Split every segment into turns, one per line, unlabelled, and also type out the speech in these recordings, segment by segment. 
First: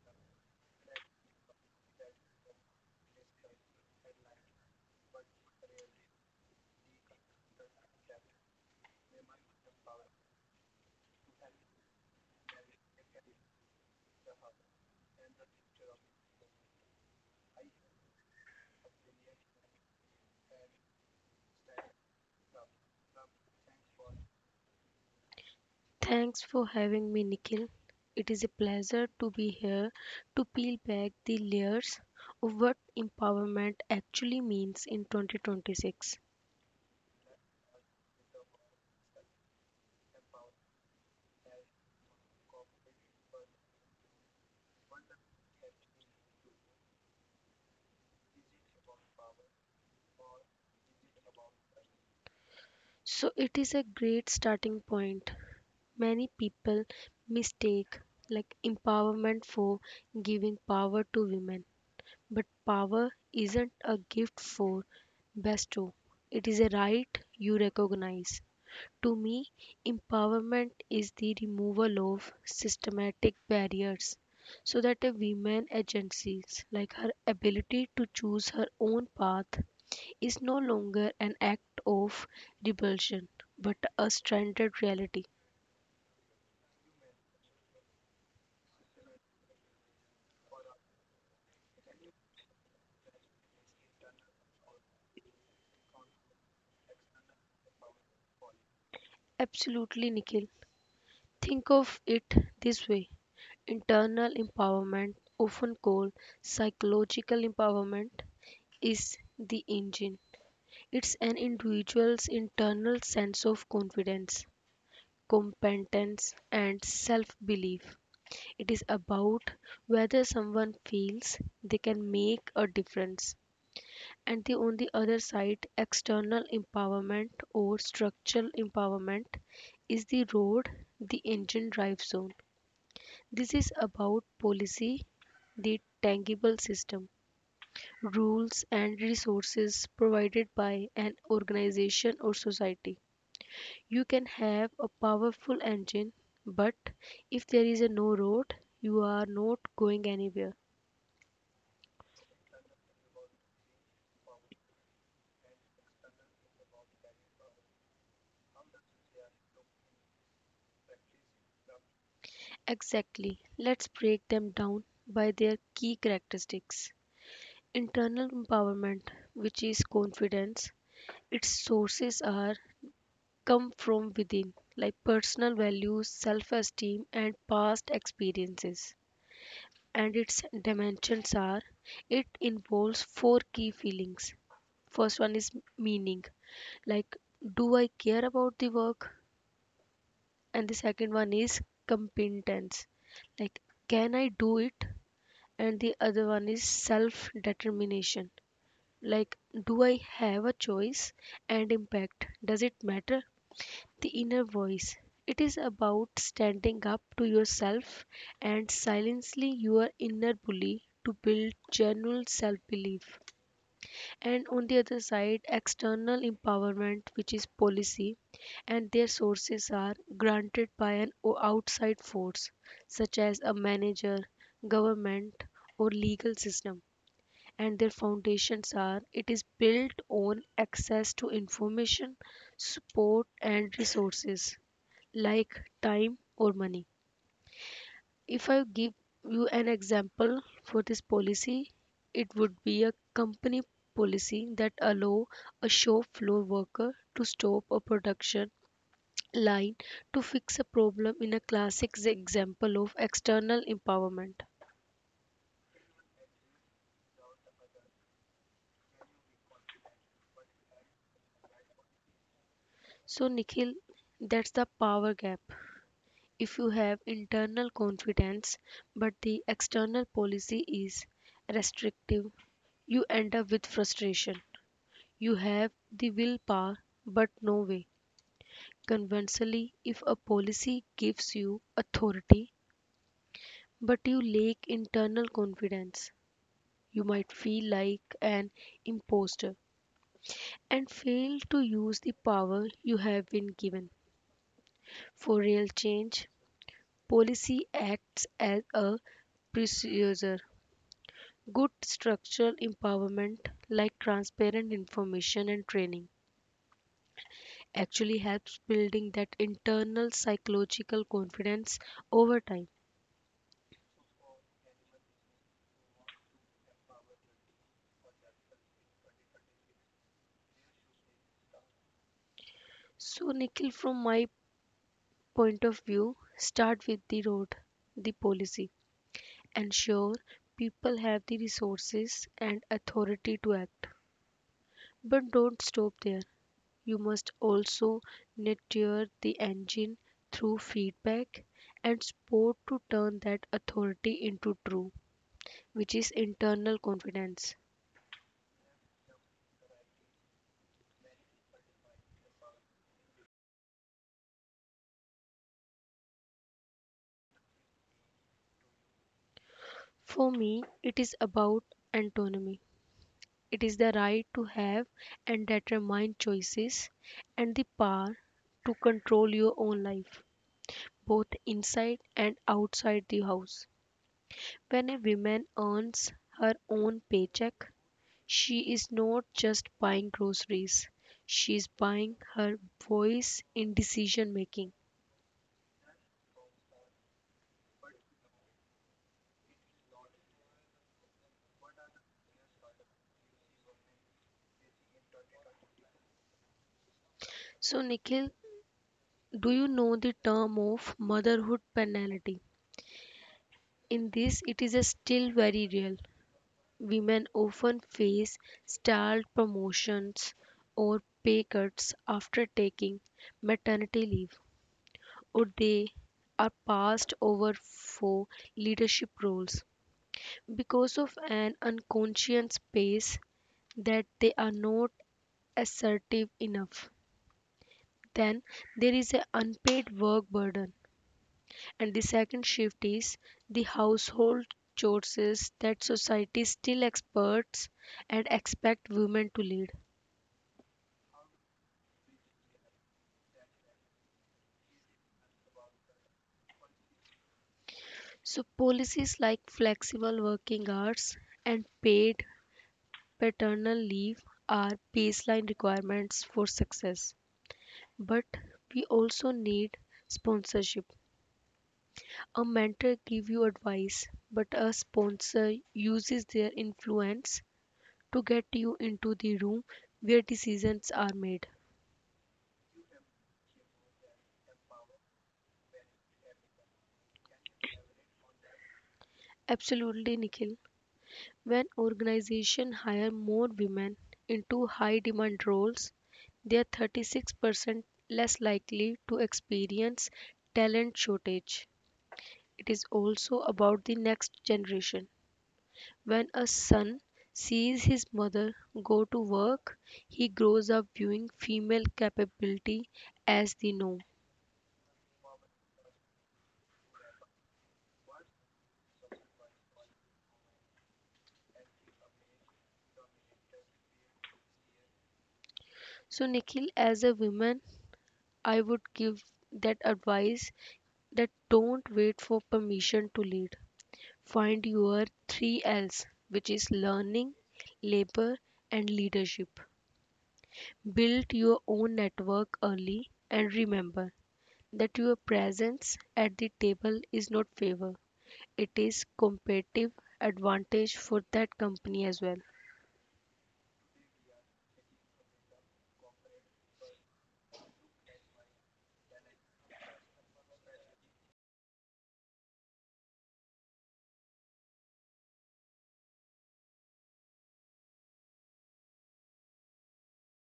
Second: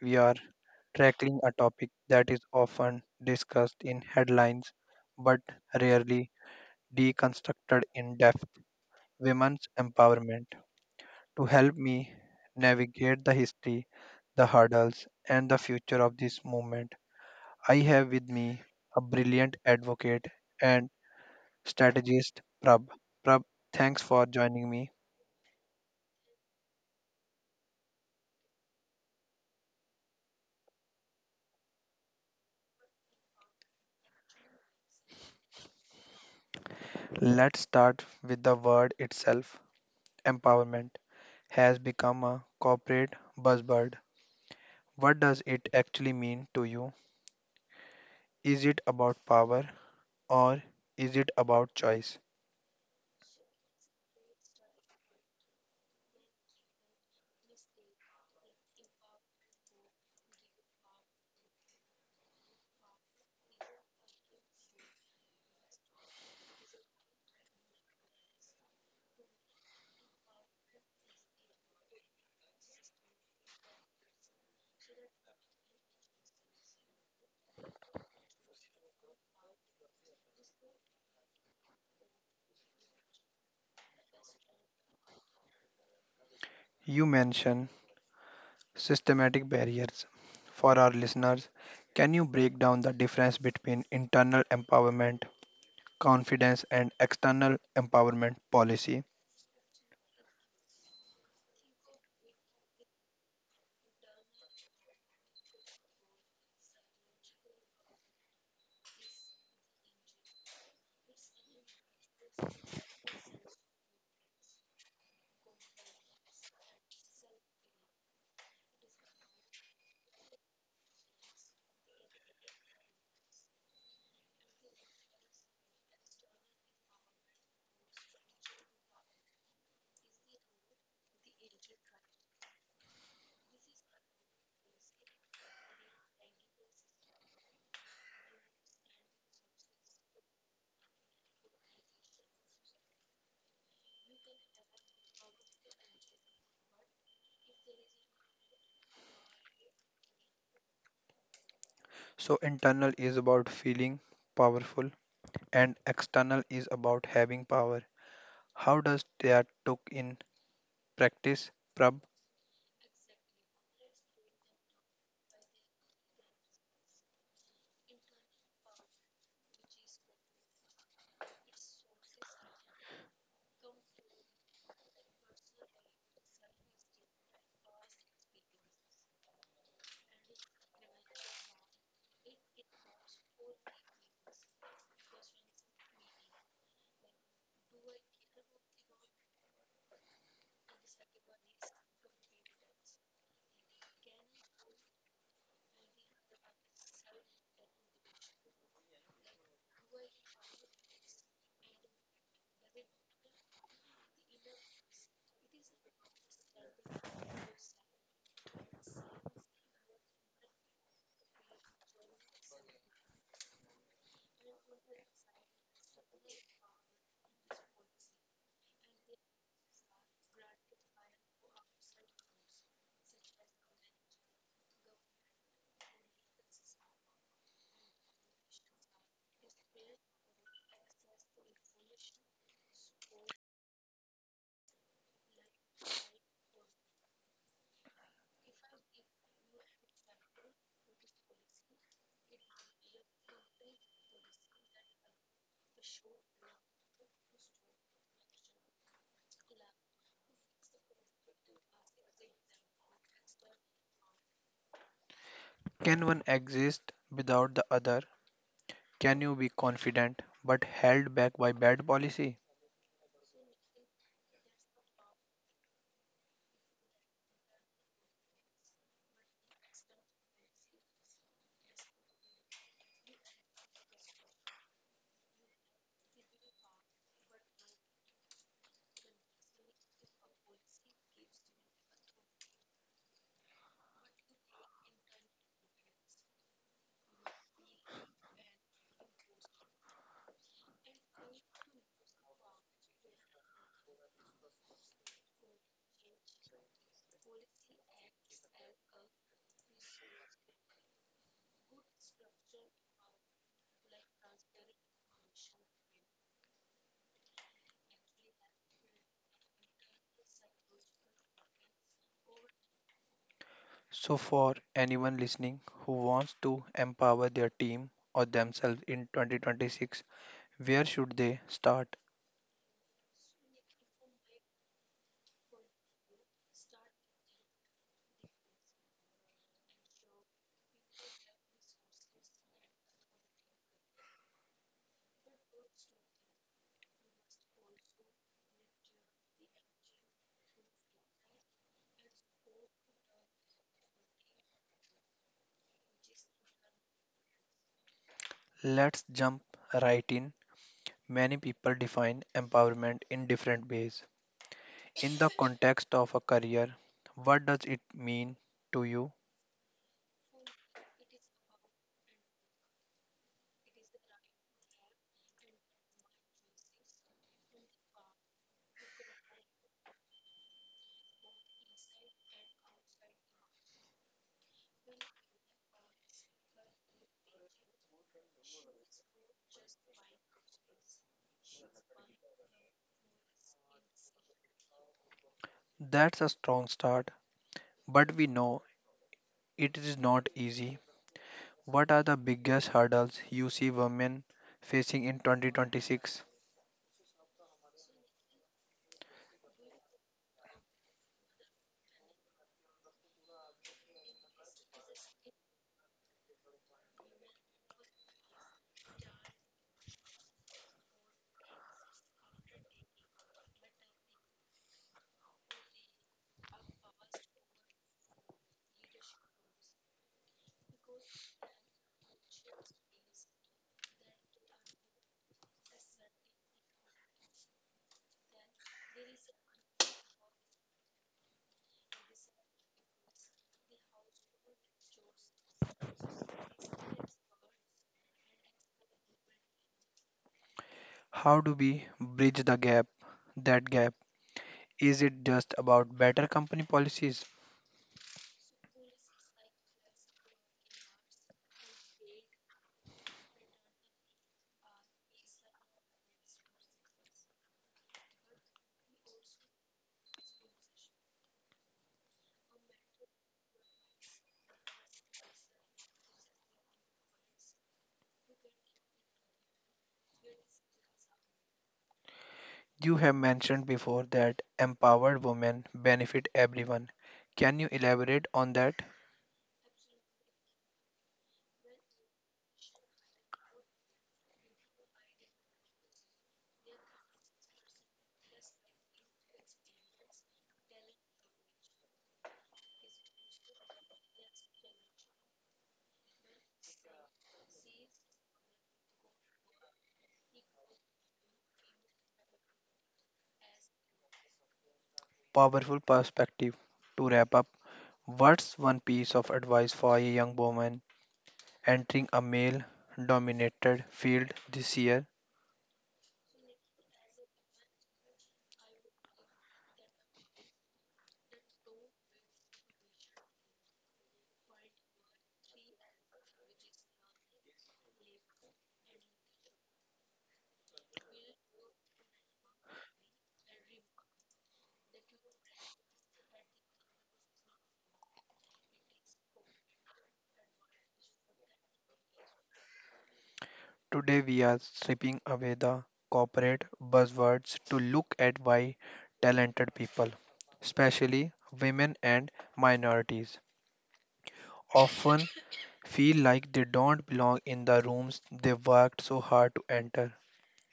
we are tackling a topic that is often discussed in headlines but rarely deconstructed in depth: women's empowerment. To help me navigate the history, the hurdles, and the future of this movement, I have with me a brilliant advocate and strategist, Prab. Prab, thanks for joining me.
Thanks for having me, Nikhil. It is a pleasure to be here to peel back the layers of what empowerment actually means in 2026.
Let's start with the word itself. Empowerment has become a corporate buzzword. What does it actually mean to you? Is it about power or is it about choice?
So, it is a great starting point. Many people mistake like empowerment for giving power to women, but power isn't a gift for bestow. It is a right you recognize. To me, empowerment is the removal of systematic barriers so that a woman agencies like her ability to choose her own path is no longer an act of rebellion but a stranded reality.
You mention systematic barriers. For our listeners, can you break down the difference between internal empowerment, confidence, and external empowerment policy?
Absolutely, Nikhil. Think of it this way, internal empowerment, often called psychological empowerment, is the engine. It's an individual's internal sense of confidence, competence and self-belief. It is about whether someone feels they can make a difference. And the on the other side, external empowerment or structural empowerment is the road the engine drives on. This is about policy, the tangible system, rules and resources provided by an organization or society. You can have a powerful engine, but if there is a no road, you are not going anywhere.
So, internal is about feeling powerful, and external is about having power. How does that look in practice, Prab?
Exactly. Let's break them down by their key characteristics. Internal empowerment, which is confidence, its sources are come from within, like personal values, self esteem, and past experiences. And its dimensions are it involves four key feelings. First one is meaning, like do I care about the work, and the second one is competence, like can I do it, and the other one is self determination, like do I have a choice, and impact, does it matter. The inner voice, it is about standing up to yourself and silencing your inner bully to build genuine self belief. And on the other side, external empowerment, which is policy, and their sources are granted by an outside force such as a manager, government, or legal system, and their foundations are it is built on access to information, support and resources, like time or money. If I give you an example for this policy, it would be a company policy that allow a shop floor worker to stop a production line to fix a problem, in a classic example of external empowerment.
Can one exist without the other? Can you be confident but held back by bad policy?
So Nikhil, that's the power gap. If you have internal confidence but the external policy is restrictive, you end up with frustration. You have the willpower but no way. Conversely, if a policy gives you authority but you lack internal confidence, you might feel like an imposter and fail to use the power you have been given. For real change, policy acts as a precursor. Good structural empowerment, like transparent information and training, actually helps building that internal psychological confidence over time.
So, for anyone listening who wants to empower their team or themselves in 2026, where should they start?
So, Nikhil, from my point of view, start with the road, the policy. Ensure people have the resources and authority to act. But don't stop there. You must also nurture the engine through feedback and support to turn that authority into true, which is internal confidence.
Let's jump right in. Many people define empowerment in different ways. In the context of a career, what does it mean to you?
For me, it is about autonomy. It is the right to have and determine choices and the power to control your own life, both inside and outside the house. When a woman earns her own paycheck, she is not just buying groceries, she is buying her voice in decision making.
That's a strong start, but we know it is not easy. What are the biggest hurdles you see women facing in 2026?
So, Nikhil, do you know the term of motherhood penalty? In this, it is a still very real. Women often face stalled promotions or pay cuts after taking maternity leave, or they are passed over for leadership roles because of an unconscious pace that they are not assertive enough. Then there is an unpaid work burden, and the second shift is the household chores that society still expects and expect women to lead.
How do we bridge the gap? That gap, is it just about better company policies?
So policies like flexible working hours and paid Paternal leave are baseline requirements for success, but we also need sponsorship. A mentor gives you advice, but a sponsor uses their influence to get you into the room where decisions are made.
You have mentioned before that empowered women benefit everyone. Can you elaborate on that
Absolutely, Nikhil. When organizations hire more women into high demand roles, they are 36% less likely to experience talent shortage. It is also about the next generation. When a son sees his mother go to work, he grows up viewing female capability as the norm.
powerful perspective? To wrap up, what's one piece of advice for a young woman entering a male dominated field this year?
So, Nikhil, as a woman, I would give that advice that don't wait for permission to lead. Find your three L's, which is learning, labor, and leadership. Build your own network early and remember that your presence at the table is not favor, it is competitive advantage for that company as well.
Today we are stripping away the corporate buzzwords to look at why talented people, especially women and minorities, often feel like they don't belong in the rooms they worked so hard to enter.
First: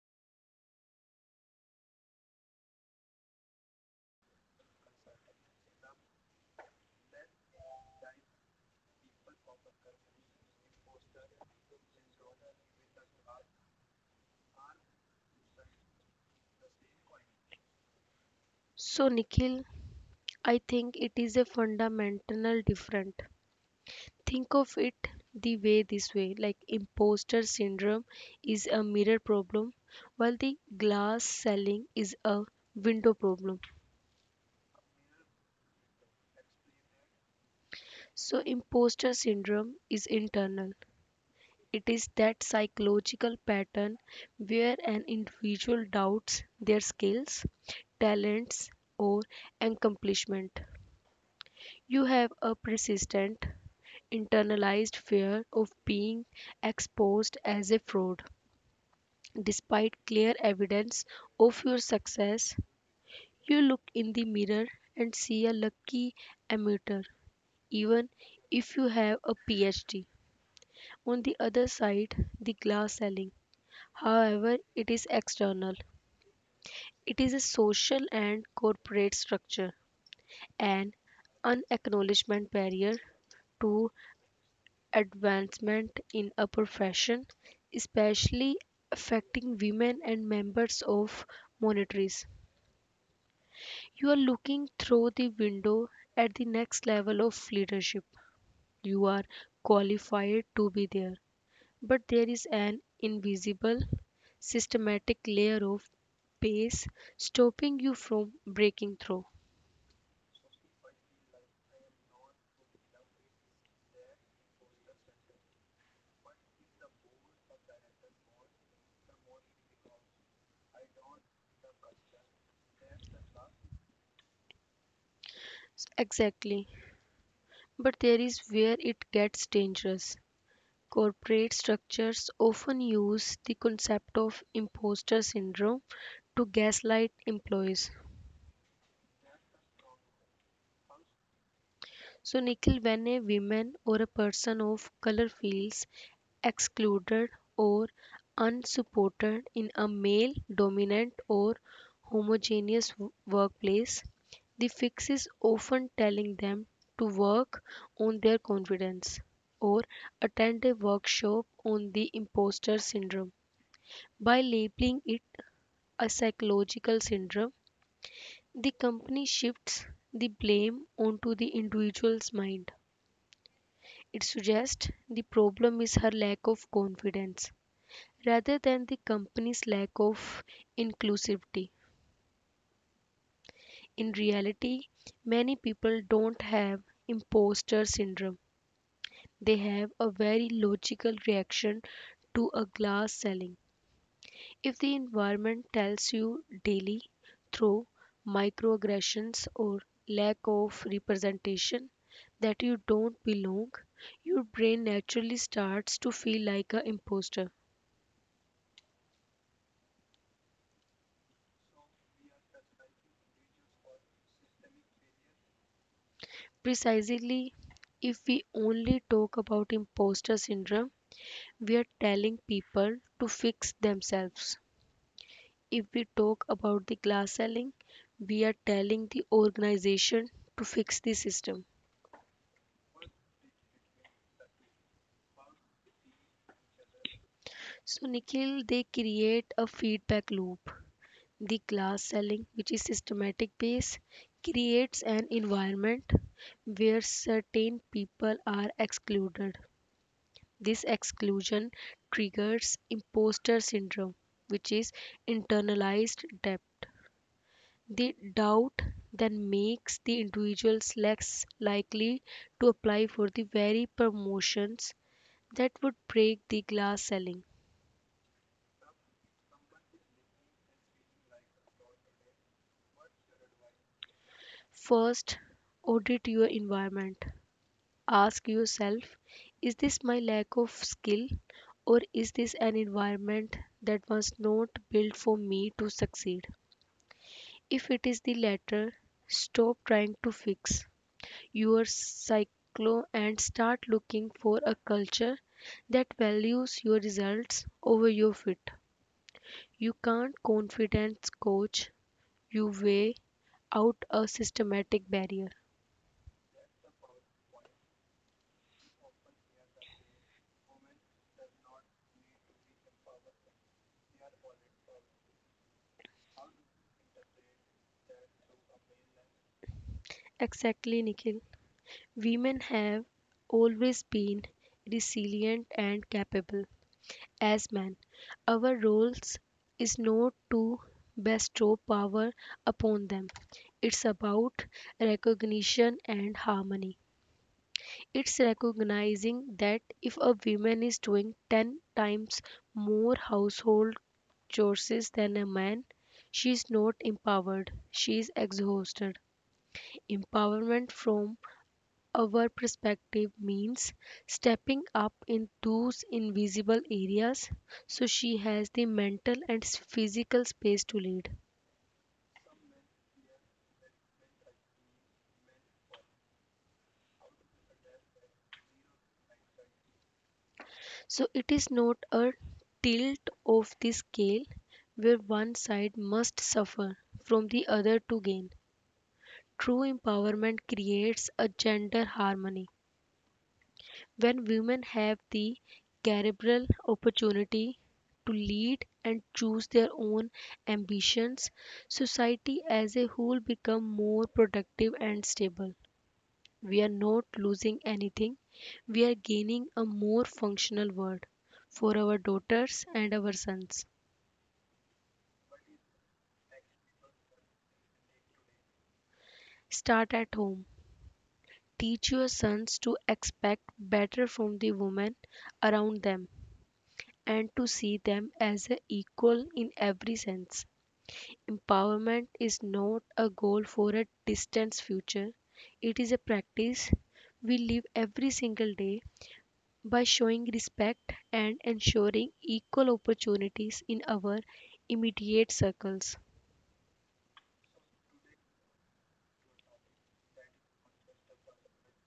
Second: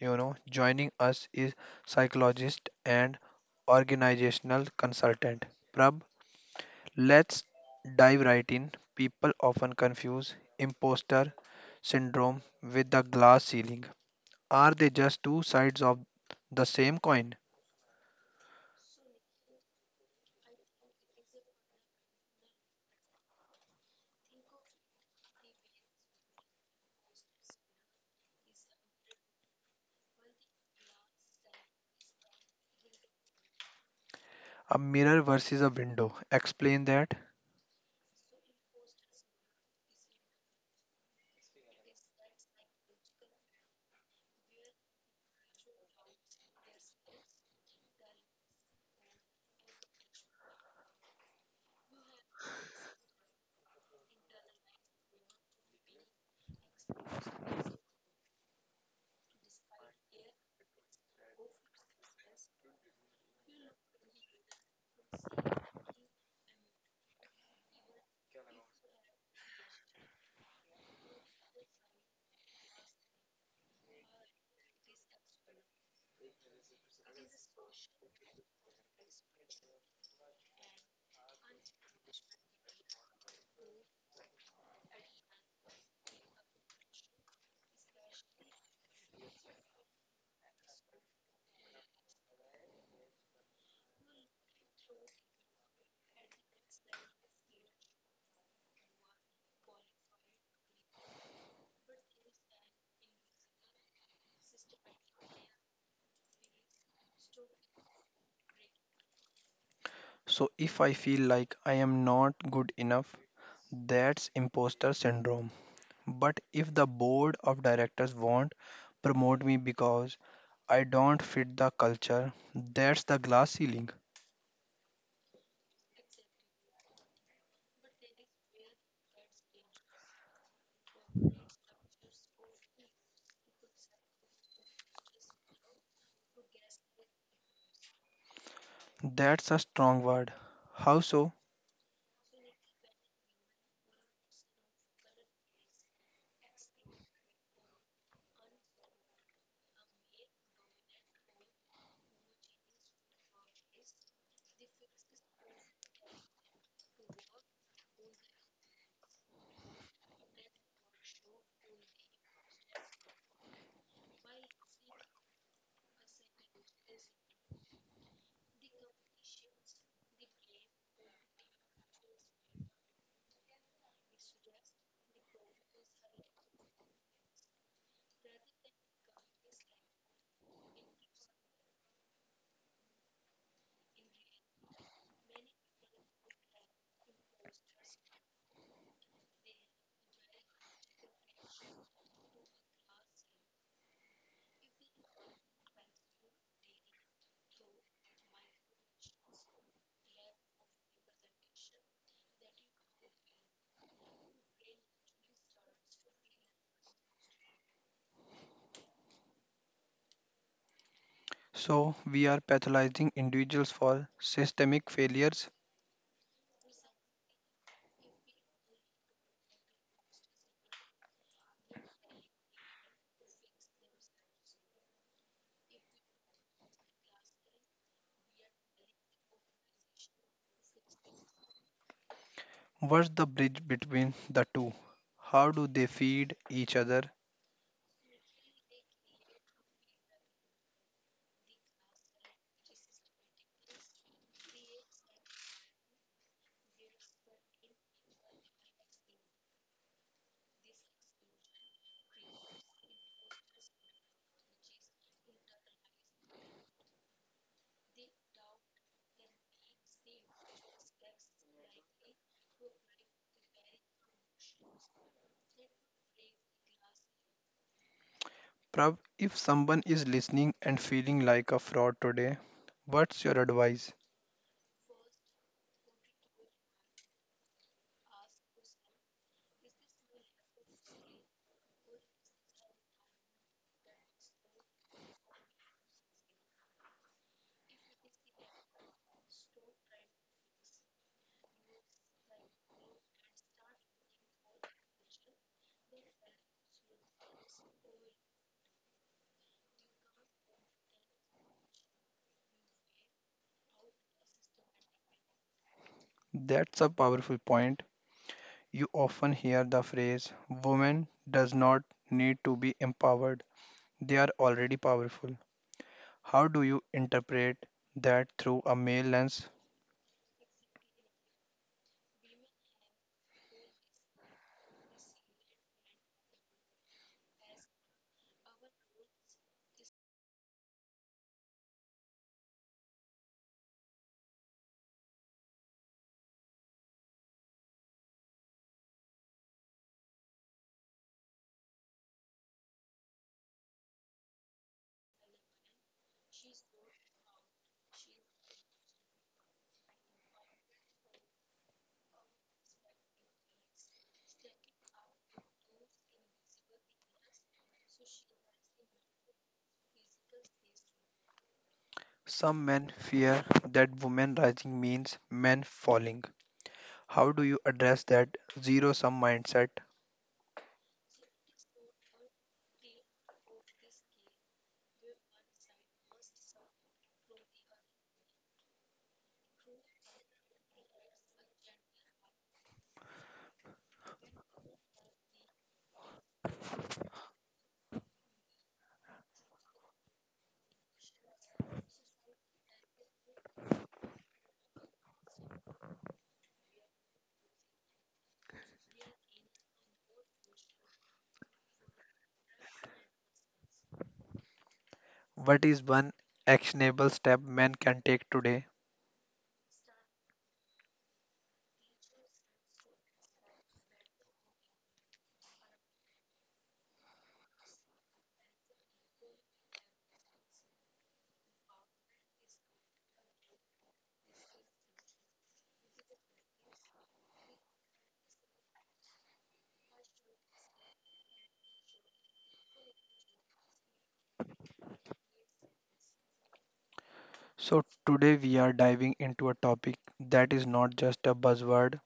You know, joining us is psychologist and organizational consultant. Prab, let's dive right in. People often confuse imposter syndrome with the glass ceiling. Are they just two sides of the same coin?
So Nikhil, I think it is a fundamental different. Think of it the way, this way, like imposter syndrome is a mirror problem, while the glass selling is a window problem.
A mirror versus a window. Explain that.
So imposter syndrome is internal. It is that psychological pattern where an individual doubts their skills, talents, or accomplishment. You have a persistent, internalized fear of being exposed as a fraud. Despite clear evidence of your success, you look in the mirror and see a lucky amateur, even if you have a PhD. On the other side, the glass ceiling, however, it is external. It is a social and corporate structure, an unacknowledgement barrier to advancement in a profession, especially affecting women and members of minorities. You are looking through the window at the next level of leadership. You are qualified to be there, but there is an invisible systematic layer of base stopping you from breaking through.
So, if I feel like I am not good enough, that's imposter syndrome. But if the board of directors won't promote me because I don't fit the culture, that's the glass ceiling.
Exactly, but there is where it gets dangerous. Corporate structures often use the concept of imposter syndrome to gaslight employees.
That's a strong word. How so?
So, Nikhil, when a woman or a person of color feels excluded or unsupported in a male dominant or homogeneous workplace, the fix is often telling them to work on their confidence or attend a workshop on the imposter syndrome. By labeling it a psychological syndrome, the company shifts the blame onto the individual's mind. It suggests the problem is her lack of confidence rather than the company's lack of inclusivity. In reality, many people don't have imposter syndrome. They have a very logical reaction to a glass ceiling. If the environment tells you daily through microaggressions or lack of representation that you don't belong, your brain naturally starts to feel like an imposter.
So, we are pathologizing individuals for systemic failures.
Precisely, if we only talk about imposter syndrome, we are telling people to fix themselves. If we talk about the glass ceiling, we are telling the organization to fix the system.
What's the bridge between the two? How do they feed each other?
So, Nikhil, they create a feedback loop. The glass ceiling, which is systematic base, creates an environment where certain people are excluded. This exclusion triggers imposter syndrome, which is internalized doubt. The doubt then makes the individuals less likely to apply for the very promotions that would break the glass ceiling.
Prav, if someone is listening and feeling like a fraud today, what's your advice?
First, audit your environment. Ask yourself, is this my lack of skill, or is this an environment that was not built for me to succeed? If it is the latter, stop trying to fix your cycle and start looking for a culture that values your results over your fit. You can't confidence coach your way out a systematic barrier.
That's a powerful point. You often hear the phrase, women does not need to be empowered. They are already powerful. How do you interpret that through a male lens?
Exactly, Nikhil. Women have always been resilient and capable. As men, our roles is not to bestow power upon them. It's about recognition and harmony. It's recognizing that if a woman is doing 10 times more household chores than a man, she's not empowered, she's exhausted. Empowerment from our perspective means stepping up in those invisible areas so she has the mental and physical space to lead.
Some men fear that women rising means men falling. How do you address that zero sum mindset?
So it is not a tilt of the scale where one side must suffer from the other to gain. True empowerment creates a gender harmony. When women have the cerebral opportunity to lead and choose their own ambitions, society as a whole becomes more productive and stable. We are not losing anything. We are gaining a more functional world for our daughters and our sons.
What is one actionable step men can take today?
Start at home. Teach your sons to expect better from the women around them and to see them as a equal in every sense. Empowerment is not a goal for a distant future. It is a practice we live every single day by showing respect and ensuring equal opportunities in our immediate circles.
So, today we are diving into a topic that is not just a buzzword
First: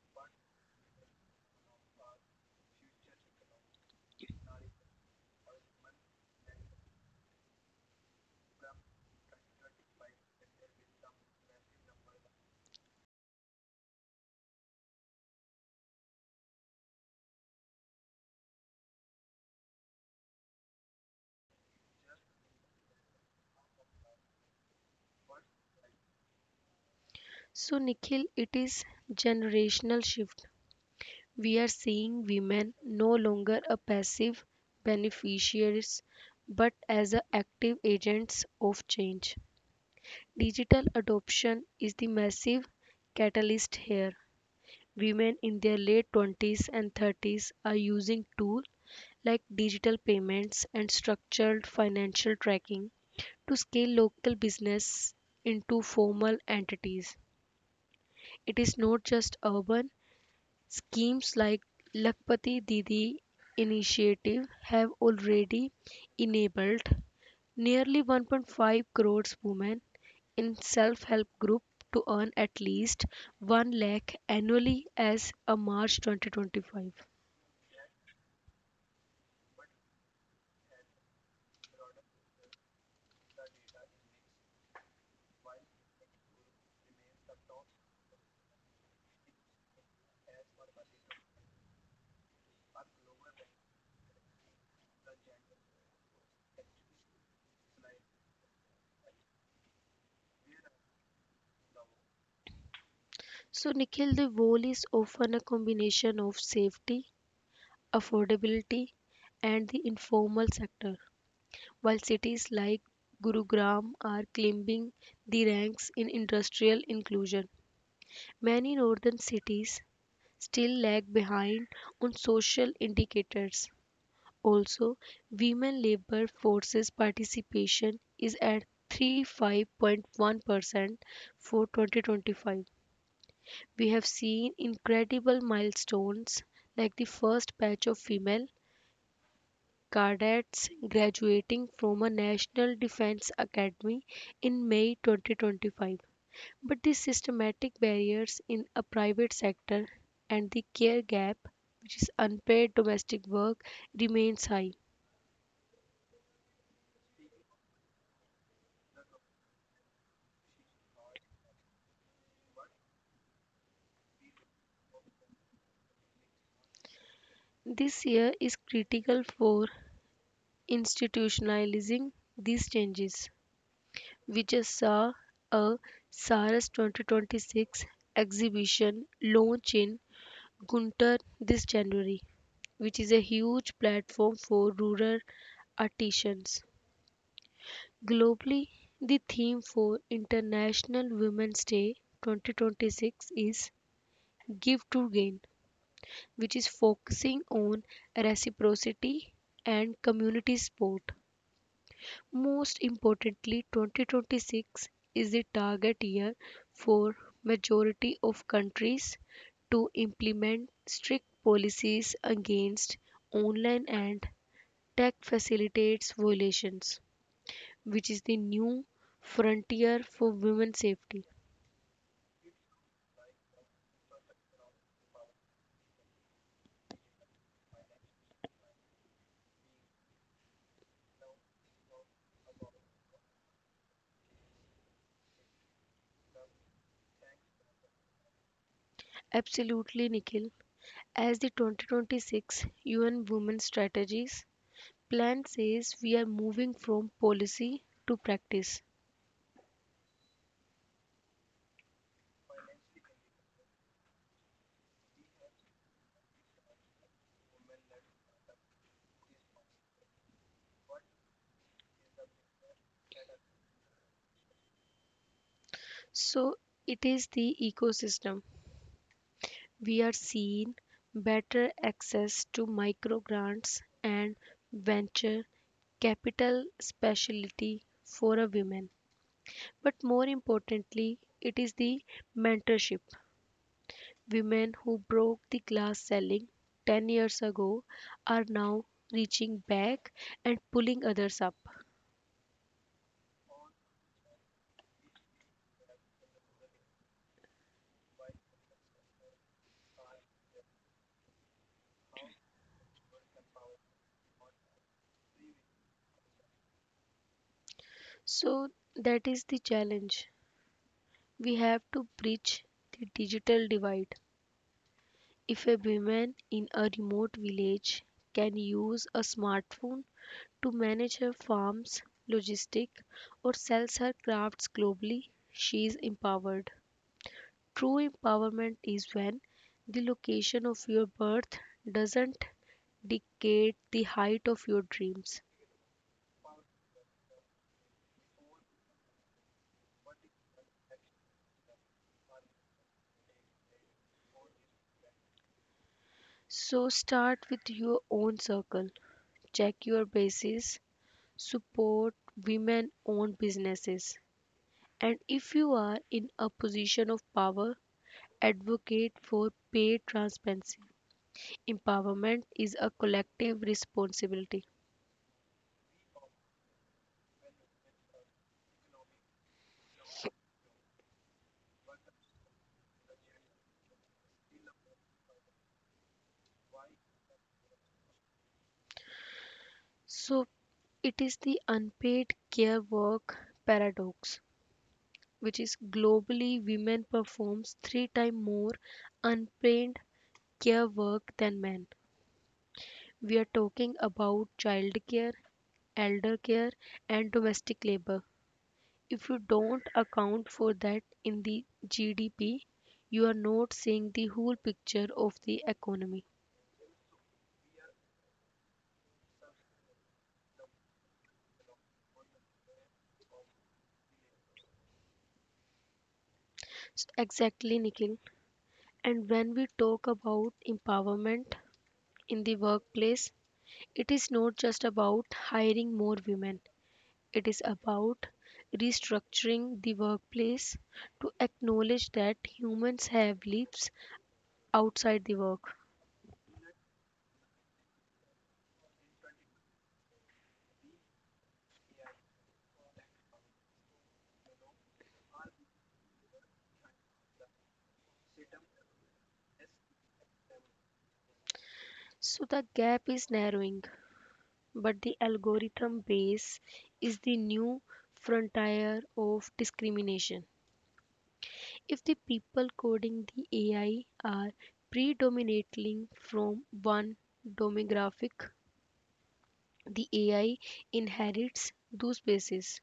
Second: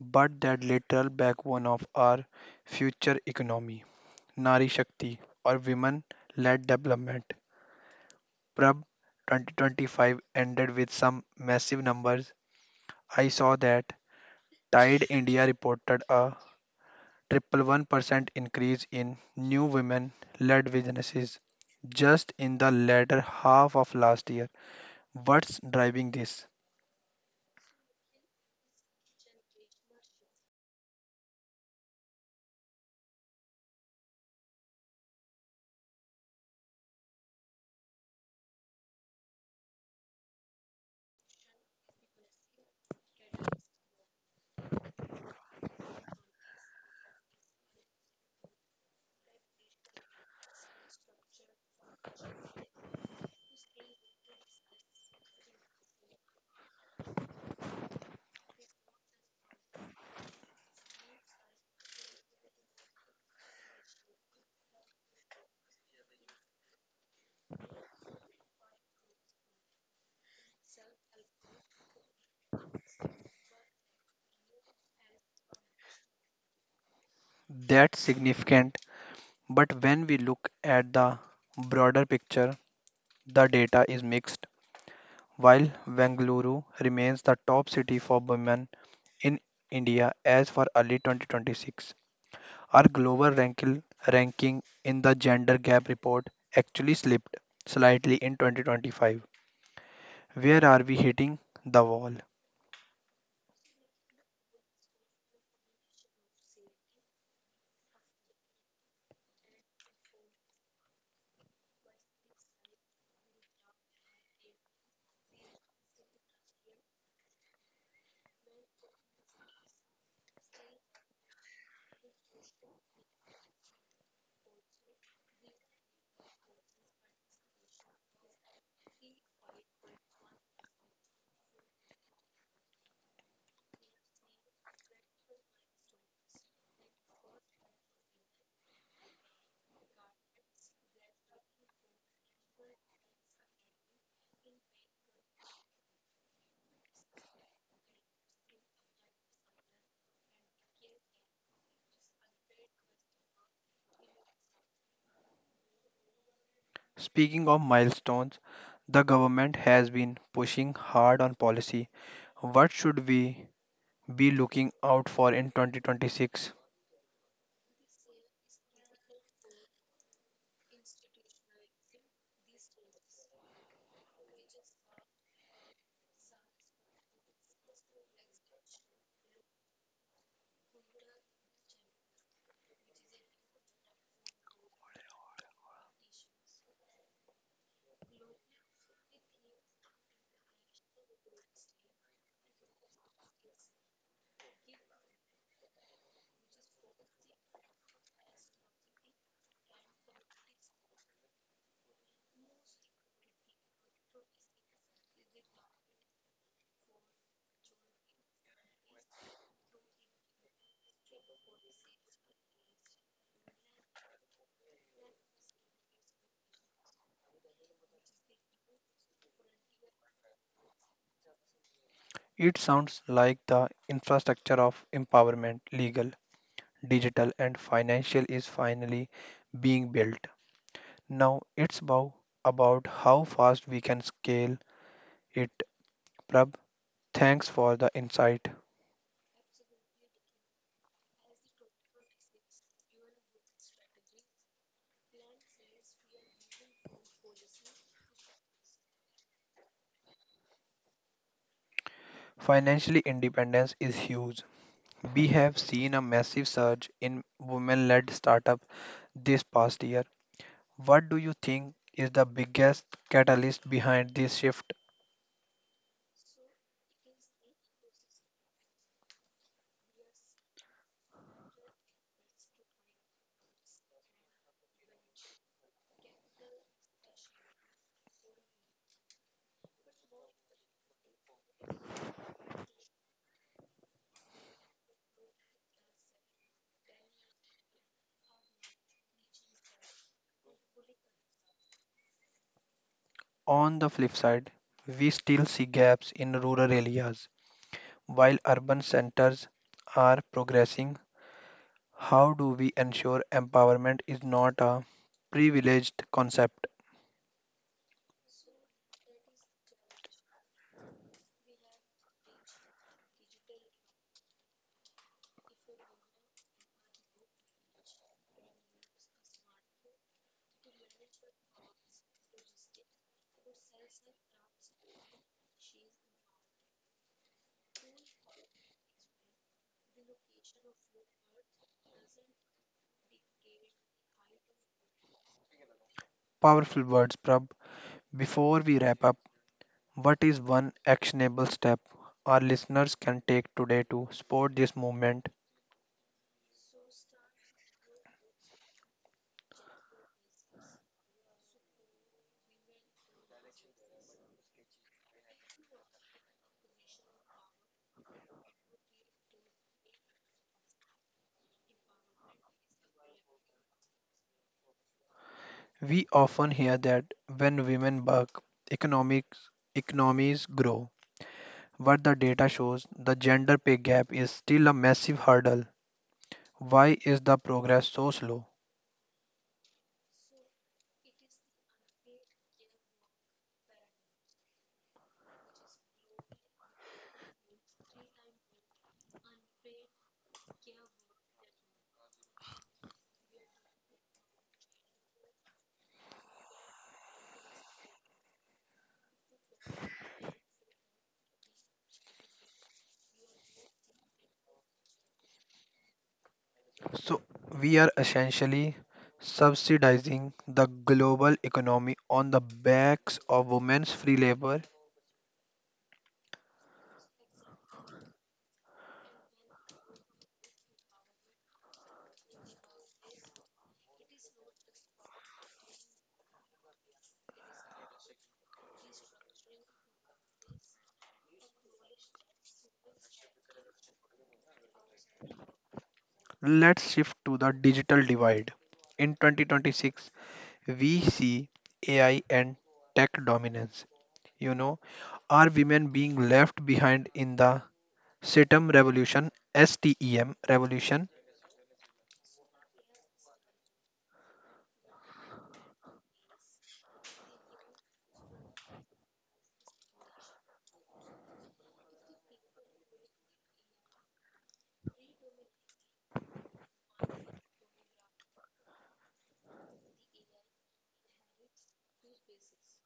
but that literal backbone of our future economy: Nari Shakti, or women led development. Prab, 2025 ended with some massive numbers. I saw that Tide India reported a 111% increase in new women led businesses just in the latter half of last year. What's driving this?
So, Nikhil, it is generational shift. We are seeing women no longer a passive beneficiaries but as a active agents of change. Digital adoption is the massive catalyst here. Women in their late 20s and 30s are using tools like digital payments and structured financial tracking to scale local business into formal entities. It is not just urban. Schemes like Lakpati Didi initiative have already enabled nearly 1.5 crores women in self-help group to earn at least 1 lakh annually as of March 2025.
That's significant, but when we look at the broader picture, the data is mixed. While Bengaluru remains the top city for women in India as for early 2026, our global ranking in the gender gap report actually slipped slightly in 2025. Where are we hitting the wall?
So Nikhil, the goal is often a combination of safety, affordability and the informal sector. While cities like Gurugram are climbing the ranks in industrial inclusion, many northern cities still lag behind on social indicators. Also, women labor forces participation is at 35.1% for 2025. We have seen incredible milestones like the first batch of female cadets graduating from a National Defense Academy in May 2025. But the systematic barriers in a private sector and the care gap, which is unpaid domestic work, remains high.
Speaking of milestones, the government has been pushing hard on policy. What should we be looking out for in 2026?
This year is critical for institutionalizing these changes. We just saw a SARS 2026 exhibition launch in Gunter this January, which is a huge platform for rural artisans. Globally, the theme for International Women's Day 2026 is Give to Gain, which is focusing on reciprocity and community support. Most importantly, 2026 is the target year for majority of countries to implement strict policies against online and Tech facilitates violations, which is the new frontier for women's safety.
It sounds like the infrastructure of empowerment, legal, digital, and financial, is finally being built. Now it's about how fast we can scale it. Prab, thanks for the insight.
Absolutely, Nikhil. As the 2026 UN Women's Strategies plan says, we are moving from policy to practice.
Financially independence is huge. We have seen a massive surge in women led startup this past year. What do you think is the biggest catalyst behind this shift?
So it is the ecosystem. We are seeing better access to micro grants and venture capital specialty for a women. But more importantly, it is the mentorship. Women who broke the glass ceiling 10 years ago are now reaching back and pulling others up.
On the flip side, we still see gaps in rural areas. While urban centers are progressing, how do we ensure empowerment is not a privileged concept?
So that is the challenge. We have to bridge the digital divide. If a woman in a remote village can use a smartphone to manage her farm's logistic or sells her crafts globally, she is empowered. True empowerment is when the location of your birth doesn't dictate the height of your dreams.
Powerful words, Prab. Before we wrap up, what is one actionable step our listeners can take today to support this movement?
So start with your own circle. Check your bases, support women owned businesses, and if you are in a position of power, advocate for pay transparency. Empowerment is a collective responsibility.
We often hear that when women work, economics economies grow. But the data shows the gender pay gap is still a massive hurdle. Why is the progress so slow?
So it is the unpaid care work paradox, which is globally women performs three times more unpaid care work than men. We are talking about childcare, elder care and domestic labor. If you don't account for that in the GDP, you are not seeing the whole picture of the economy.
So we are essentially subsidizing the global economy on the backs of women's free labor.
So exactly, Nikhil. And when we talk about empowerment in the workplace, it is not just about hiring more women. It is about restructuring the workplace to acknowledge that humans have lives outside the work.
Let's shift to the digital divide. In 2026, we see AI and tech dominance. You know, are women being left behind in the STEM revolution?
So the gap is narrowing, but the algorithm base is the new frontier of discrimination. If the people coding the AI are predominantly from one demographic, the AI inherits those bases.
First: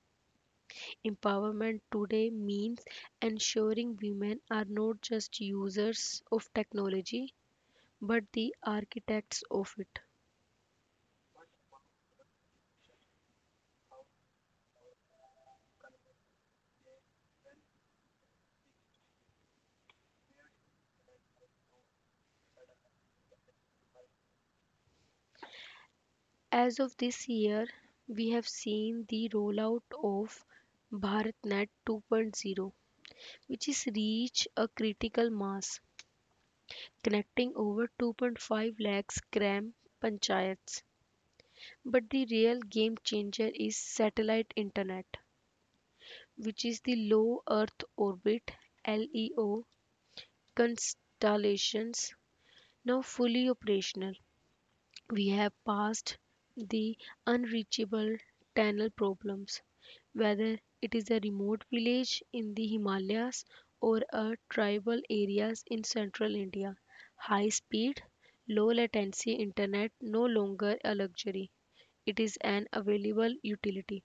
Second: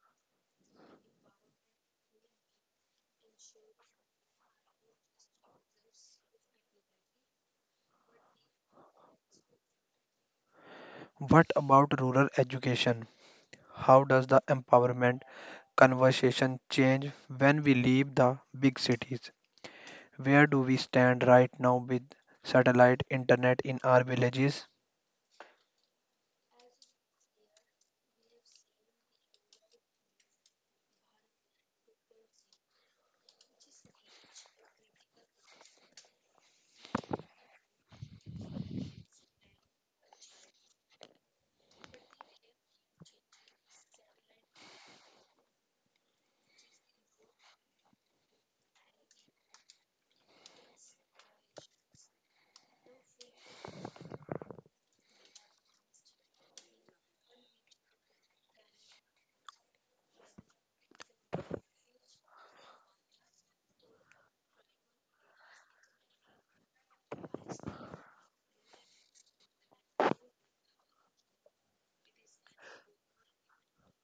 Empowerment today means ensuring women are not just users of technology but the architects of it.
What about rural education? How does the empowerment conversation change when we leave the big cities? Where do we stand right now with satellite internet in our villages?
As of this year, we have seen the rollout of BharatNet 2.0, which is reached a critical mass, connecting over 2.5 lakhs gram panchayats. But the real game changer is satellite internet, which is the low Earth orbit LEO constellations now fully operational. We have passed the unreachable tunnel problems, whether it is a remote village in the Himalayas or a tribal areas in central India. High speed, low latency internet no longer a luxury. It is an available utility.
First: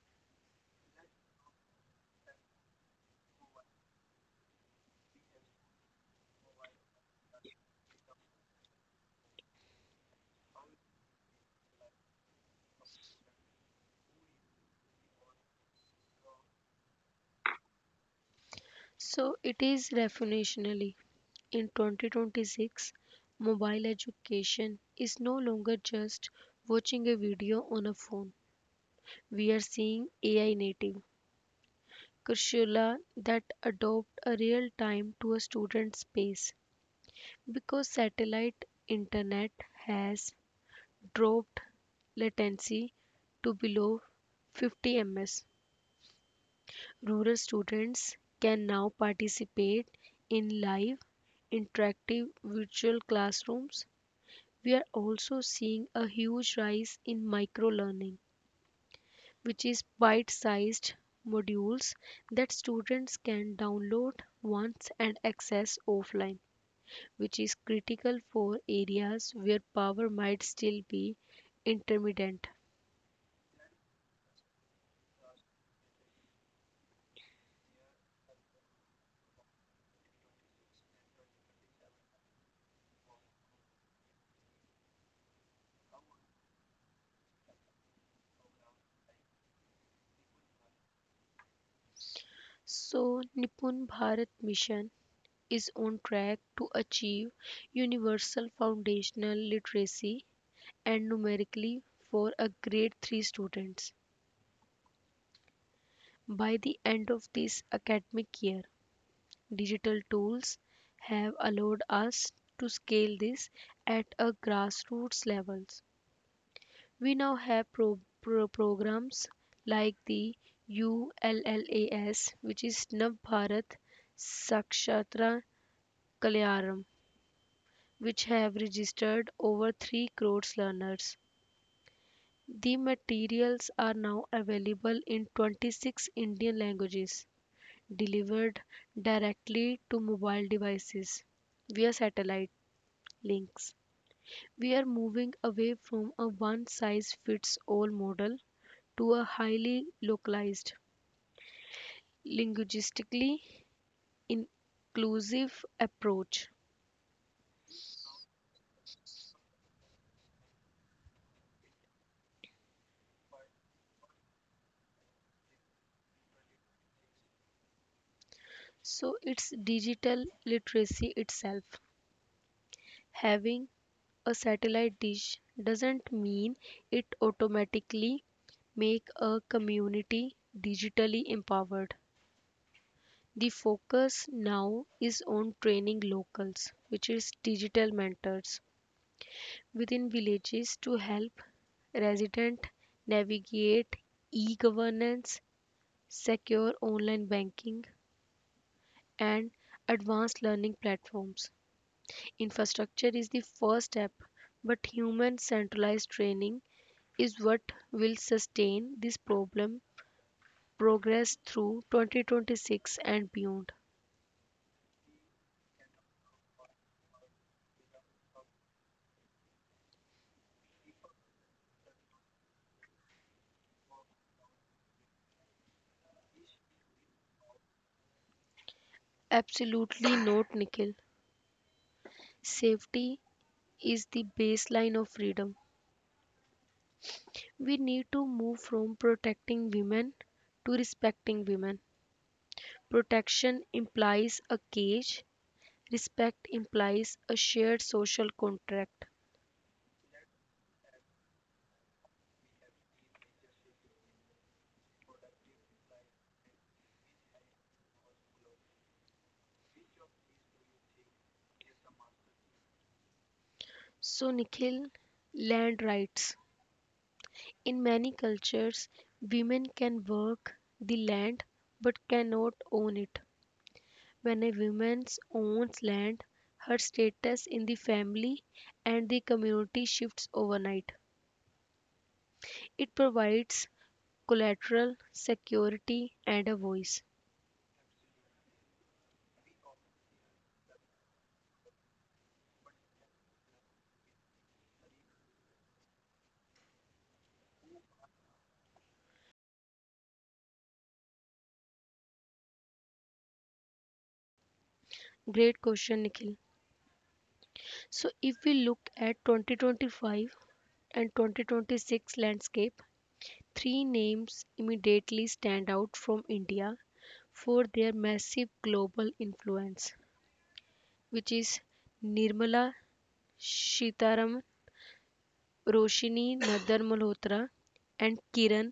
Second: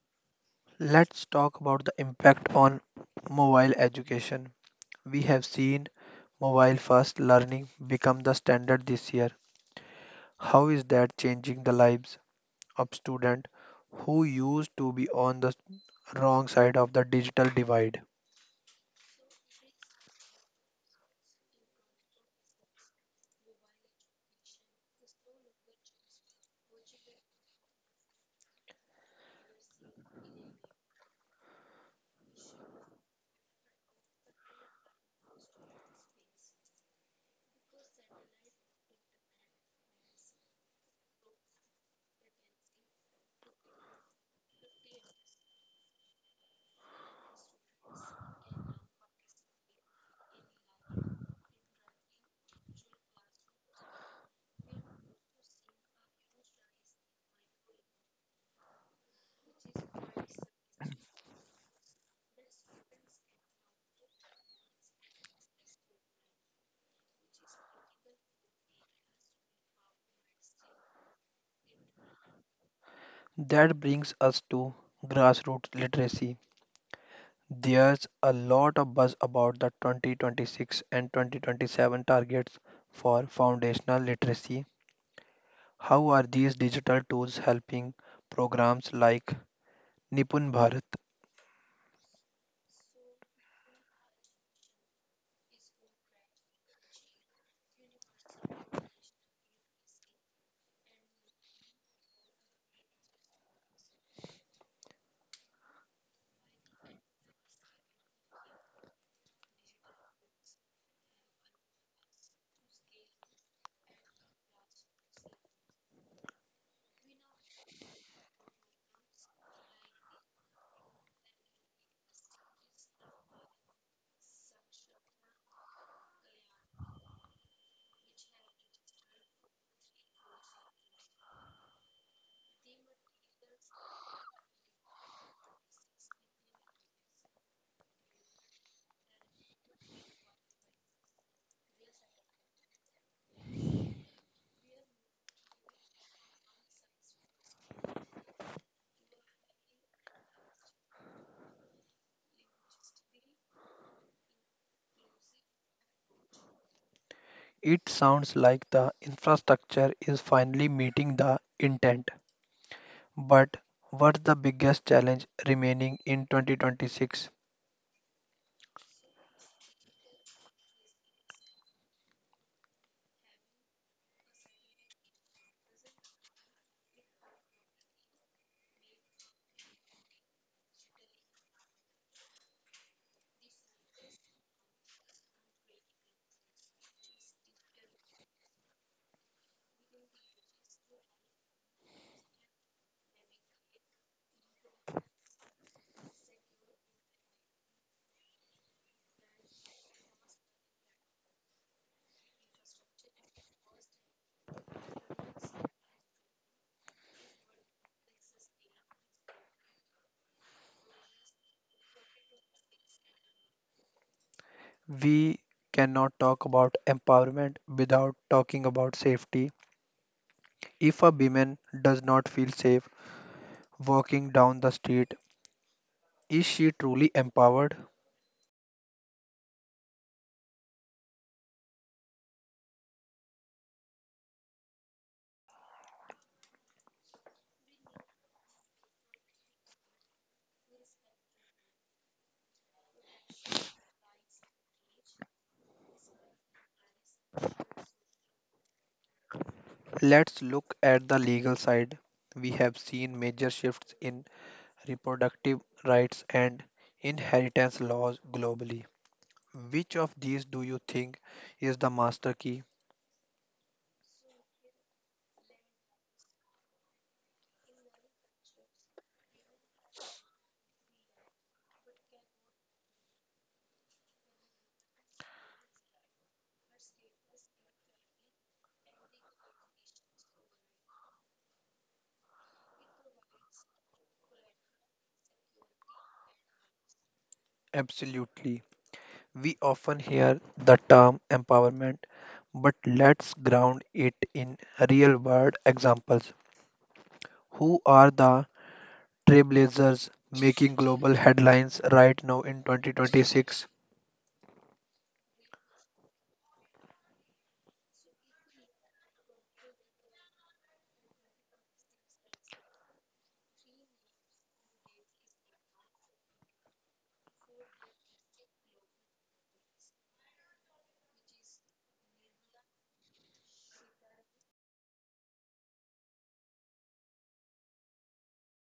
Let's talk about the impact on mobile education. We have seen mobile first learning become the standard this year. How is that changing the lives of students who used to be on the wrong side of the digital divide?
So it is revolutionary. In 2026, mobile education is no longer just watching a video on a phone. We are seeing AI native curricula that adopt a real time to a student's pace because satellite internet has dropped latency to below 50 ms. Rural students can now participate in live interactive virtual classrooms. We are also seeing a huge rise in micro learning, which is bite sized modules that students can download once and access offline, which is critical for areas where power might still be intermittent.
That brings us to grassroots literacy. There's a lot of buzz about the 2026 and 2027 targets for foundational literacy. How are these digital tools helping programs like Nipun Bharat?
So, Nipun Bharat Mission is on track to achieve universal foundational literacy and numerically for a grade 3 students. By the end of this academic year, digital tools have allowed us to scale this at a grassroots level. We now have programs like the ULLAS, which is Nav Bharat Sakshatra Kalyaram, which have registered over 3 crores learners. The materials are now available in 26 Indian languages, delivered directly to mobile devices via satellite links. We are moving away from a one size fits all model to a highly localized, linguistically inclusive approach.
It sounds like the infrastructure is finally meeting the intent. But what's the biggest challenge remaining in 2026?
So it's digital literacy itself. Having a satellite dish doesn't mean it automatically make a community digitally empowered. The focus now is on training locals, which is digital mentors within villages to help residents navigate e-governance, secure online banking, and advanced learning platforms. Infrastructure is the first step, but human centralized training is what will sustain this problem progress through 2026 and beyond.
We cannot talk about empowerment without talking about safety. If a woman does not feel safe walking down the street, is she truly empowered?
Absolutely not, Nikhil. Safety is the baseline of freedom. We need to move from protecting women to respecting women. Protection implies a cage, respect implies a shared social contract.
Let's look at the legal side. We have seen major shifts in reproductive rights, and inheritance laws globally. Which of these do you think is the master key?
So, Nikhil, land rights. In many cultures, women can work the land but cannot own it. When a woman owns land, her status in the family and the community shifts overnight. It provides collateral security and a voice.
Absolutely. We often hear the term empowerment, but let's ground it in real world examples. Who are the trailblazers making global headlines right now in 2026?
Great question, Nikhil. So if we look at 2025 and 2026 landscape, three names immediately stand out from India for their massive global influence, which is Nirmala Sitharaman, Roshini Nadar Malhotra and Kiran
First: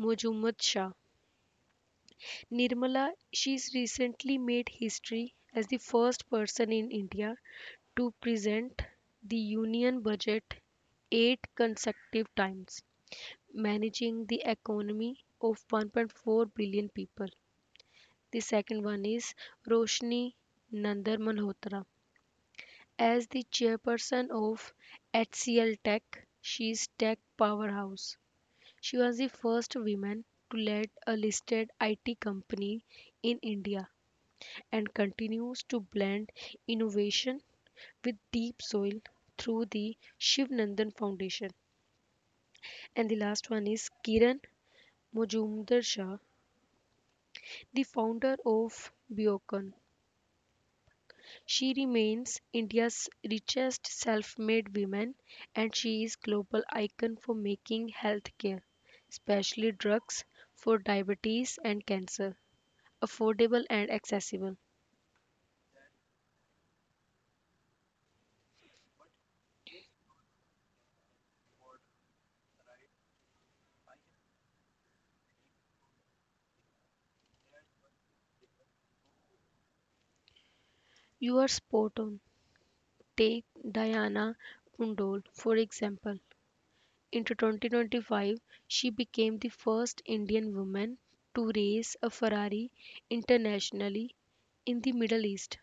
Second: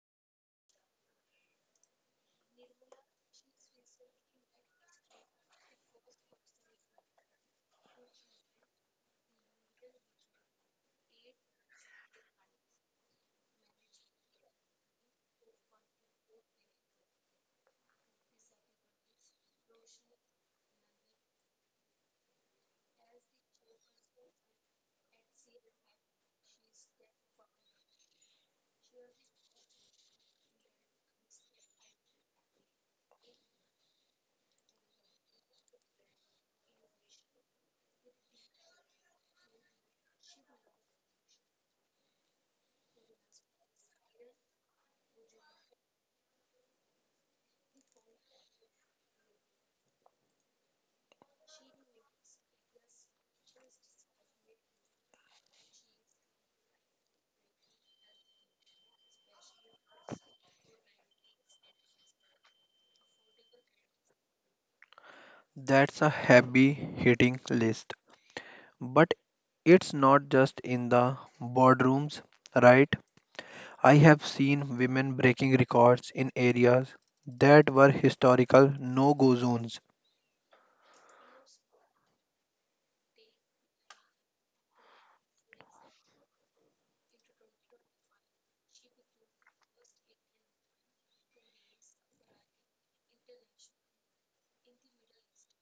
Mojumdar Shah. Nirmala, she's recently made history as the first person in India to present the union budget eight consecutive times, managing the economy of 1.4 billion people. The second one is Roshni Nandar Malhotra. As the chairperson of HCL Tech, she is tech powerhouse. She was the first woman to lead a listed IT company in India and continues to blend innovation with Deep Soil through the Shiv Nandan Foundation. And the last one is Kiran Mojumdar Shah, the founder of Biocan. She remains India's richest self-made woman and she is global icon for making healthcare, especially drugs for diabetes and cancer, affordable and accessible.
That's a heavy hitting list. But it's not just in the boardrooms, right? I have seen women breaking records in areas that were historical no go zones.
You are spot on. Take Diana Pundol, for example. Into 2025, she became the first Indian woman to race a Ferrari internationally in the Middle East.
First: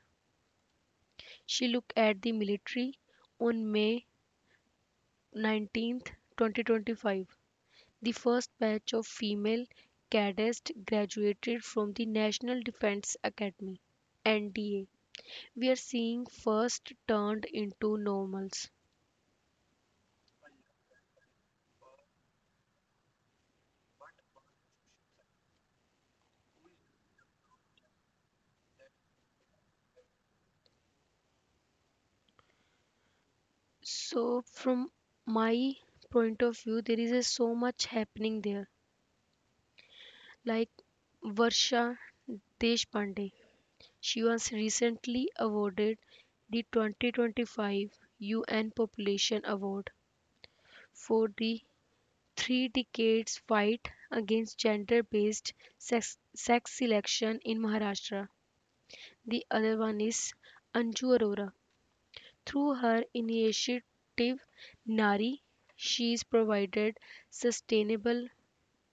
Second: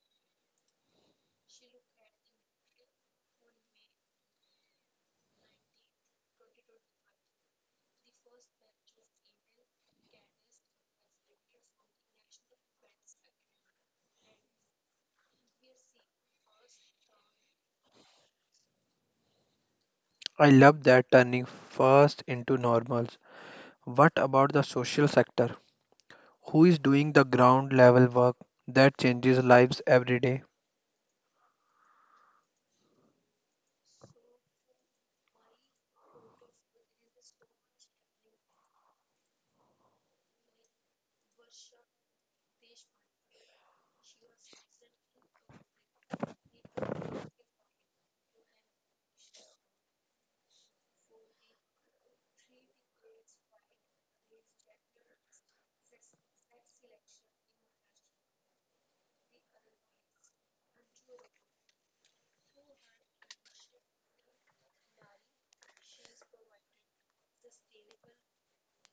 She looked at the military on May 19, 2025. The first batch of female cadets graduated from the National Defense Academy (NDA). We are seeing first turned into normals.
I love that, turning first into normals. What about the social sector? Who is doing the ground level work that changes lives every day?
So from my point of view, there is a so much happening there. Like Varsha Deshpande, she was recently awarded the 2025 UN Population Award for the three decades fight against gender based sex selection in Maharashtra. The other one is Anju Arora. Through her initiative Nari, she is provided sustainable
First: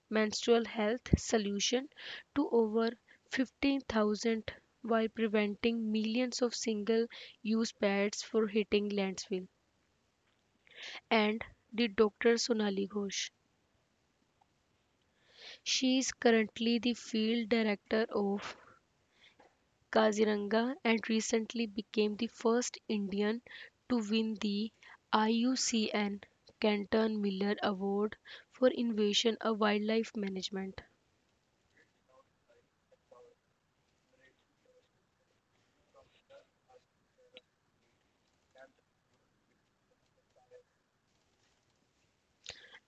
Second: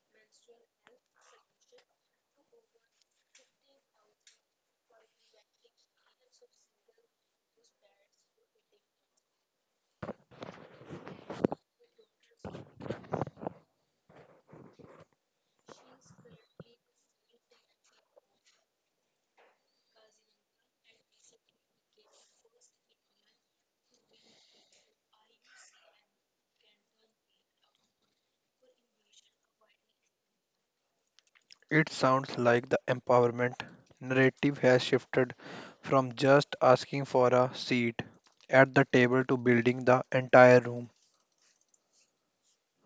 menstrual health solution to over 15,000, while preventing millions of single use pads from hitting landfill, and the Dr. Sonali Ghosh. She is currently the field director of Kaziranga and recently became the first Indian to win the IUCN Canton Miller Award for Innovation of Wildlife Management.
It sounds like the empowerment narrative has shifted from just asking for a seat at the table to building the entire room.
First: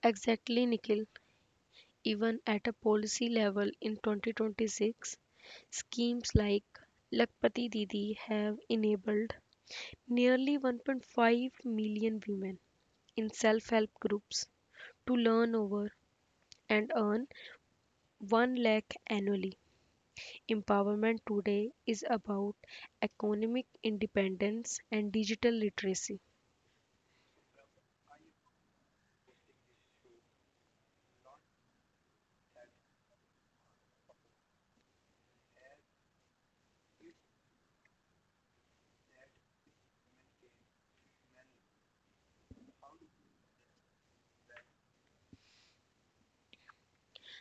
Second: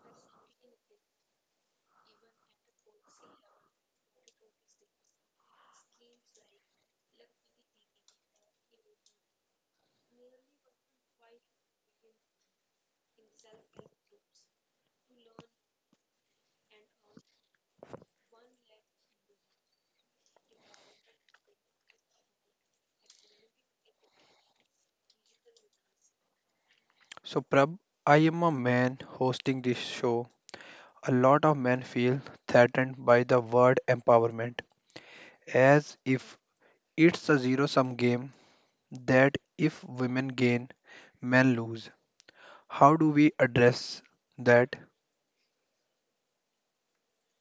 Exactly, Nikhil. Even at a policy level in 2026, schemes like Lakpati Didi have enabled nearly 1.5 million women in self help groups to learn over and earn 1 lakh annually. Empowerment today is about economic independence and digital literacy.
So, Prab, I am a man hosting this show. A lot of men feel threatened by the word empowerment, as if it's a zero sum game, that if women gain, men lose. How do we address that?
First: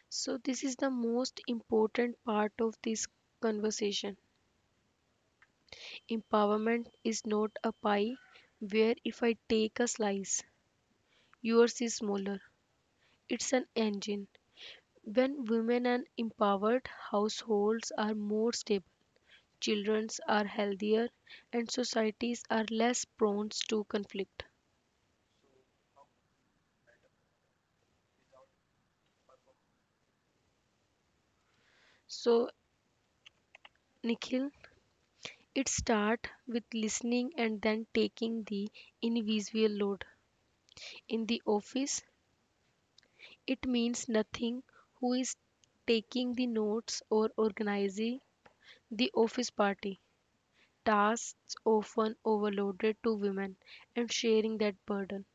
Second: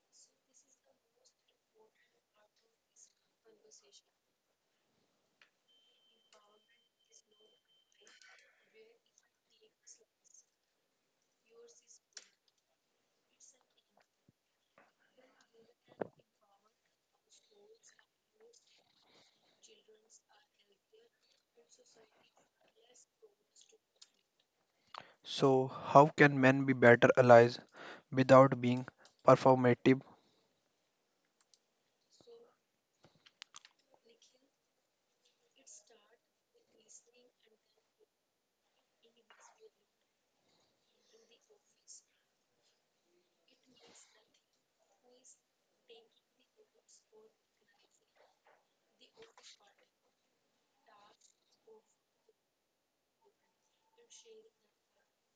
So, this is the most important part of this conversation. Empowerment is not a pie where if I take a slice, yours is smaller. It's an engine. When women and empowered households are more stable, children are healthier, and societies are less prone to conflict.
So, how can men be better allies without being performative?
So, Nikhil, it starts with listening and then taking the invisible load. In the office, it means nothing who is taking the notes or organizing the office party. Tasks often overloaded to women and sharing that burden.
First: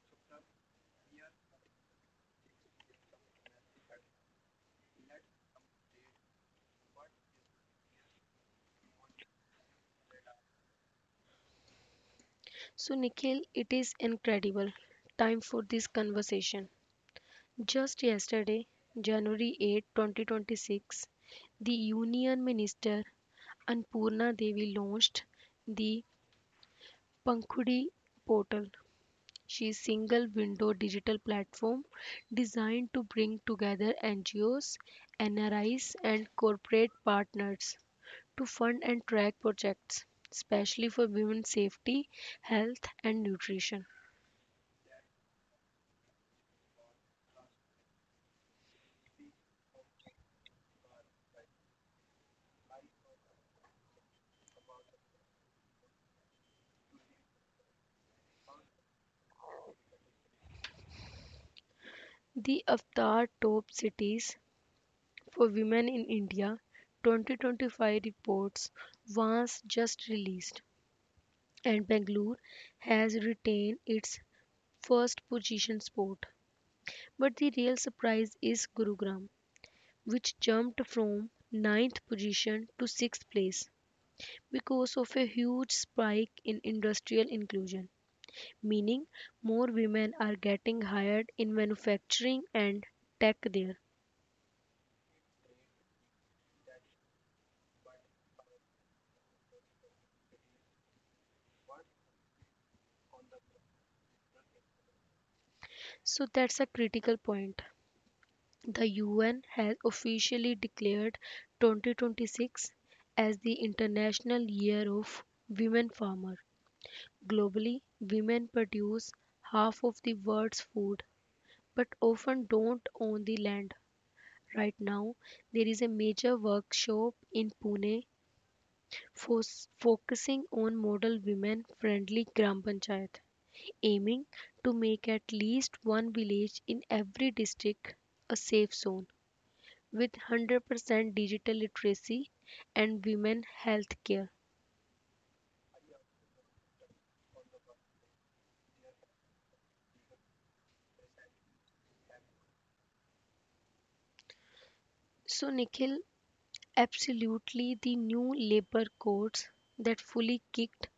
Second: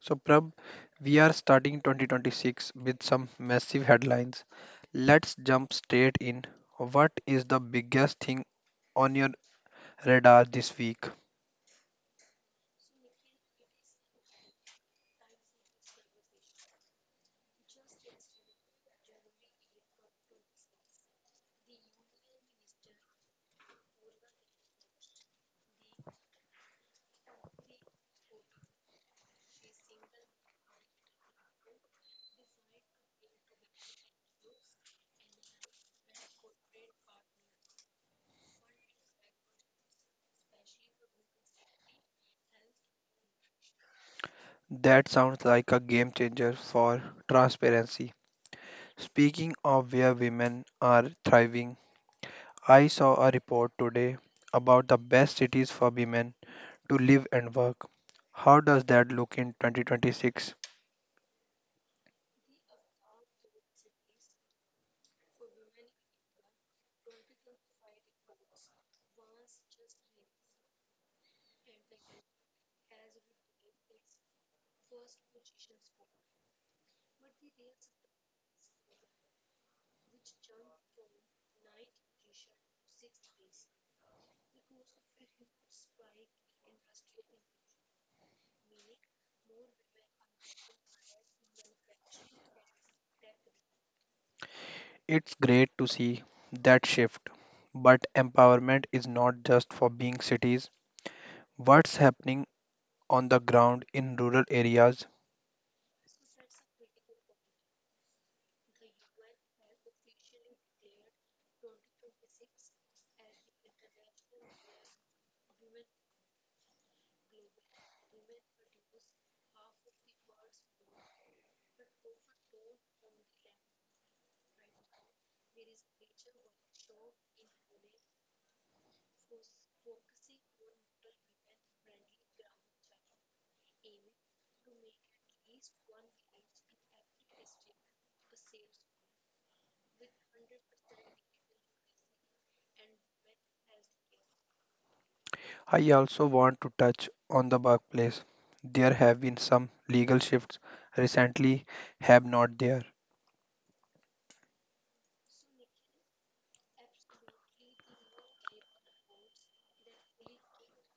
So, Prab, we are starting 2026 with some massive headlines. Let's jump straight in. What is the biggest thing on your radar this week?
So, Nikhil, it is incredible. Time for this conversation. Just yesterday, January 8, 2026, the Union Minister Anpurna Devi launched the Pankhudi portal. She is single window digital platform designed to bring together NGOs, NRIs and corporate partners to fund and track projects, especially for women's safety, health, and nutrition.
That sounds like a game changer for transparency. Speaking of where women are thriving, I saw a report today about the best cities for women to live and work. How does that look in 2026?
The Avatar Top Cities for Women in India 2025 reports was just released, and Bangalore has retained its first position spot. But the real surprise is Gurugram, which jumped from ninth position to 6th place because of a huge spike in industrial inclusion, meaning more women are getting hired in manufacturing and tech there.
It's great to see that shift, but empowerment is not just for being cities. What's happening on the ground in rural areas?
So that's a critical point. The UN has officially declared 2026 as the International Year of Women Farmers. Globally, women produce half of the world's food but often don't own the land. Right now, there is a major workshop in Pune fo- focusing on model women friendly gram panchayat, aiming to make at least one village in every district a safe zone with 100% digital literacy and women health care.
I also want to touch on the workplace. There have been some legal shifts recently, have not there.
So, Nikhil, absolutely the new labor codes that fully kicked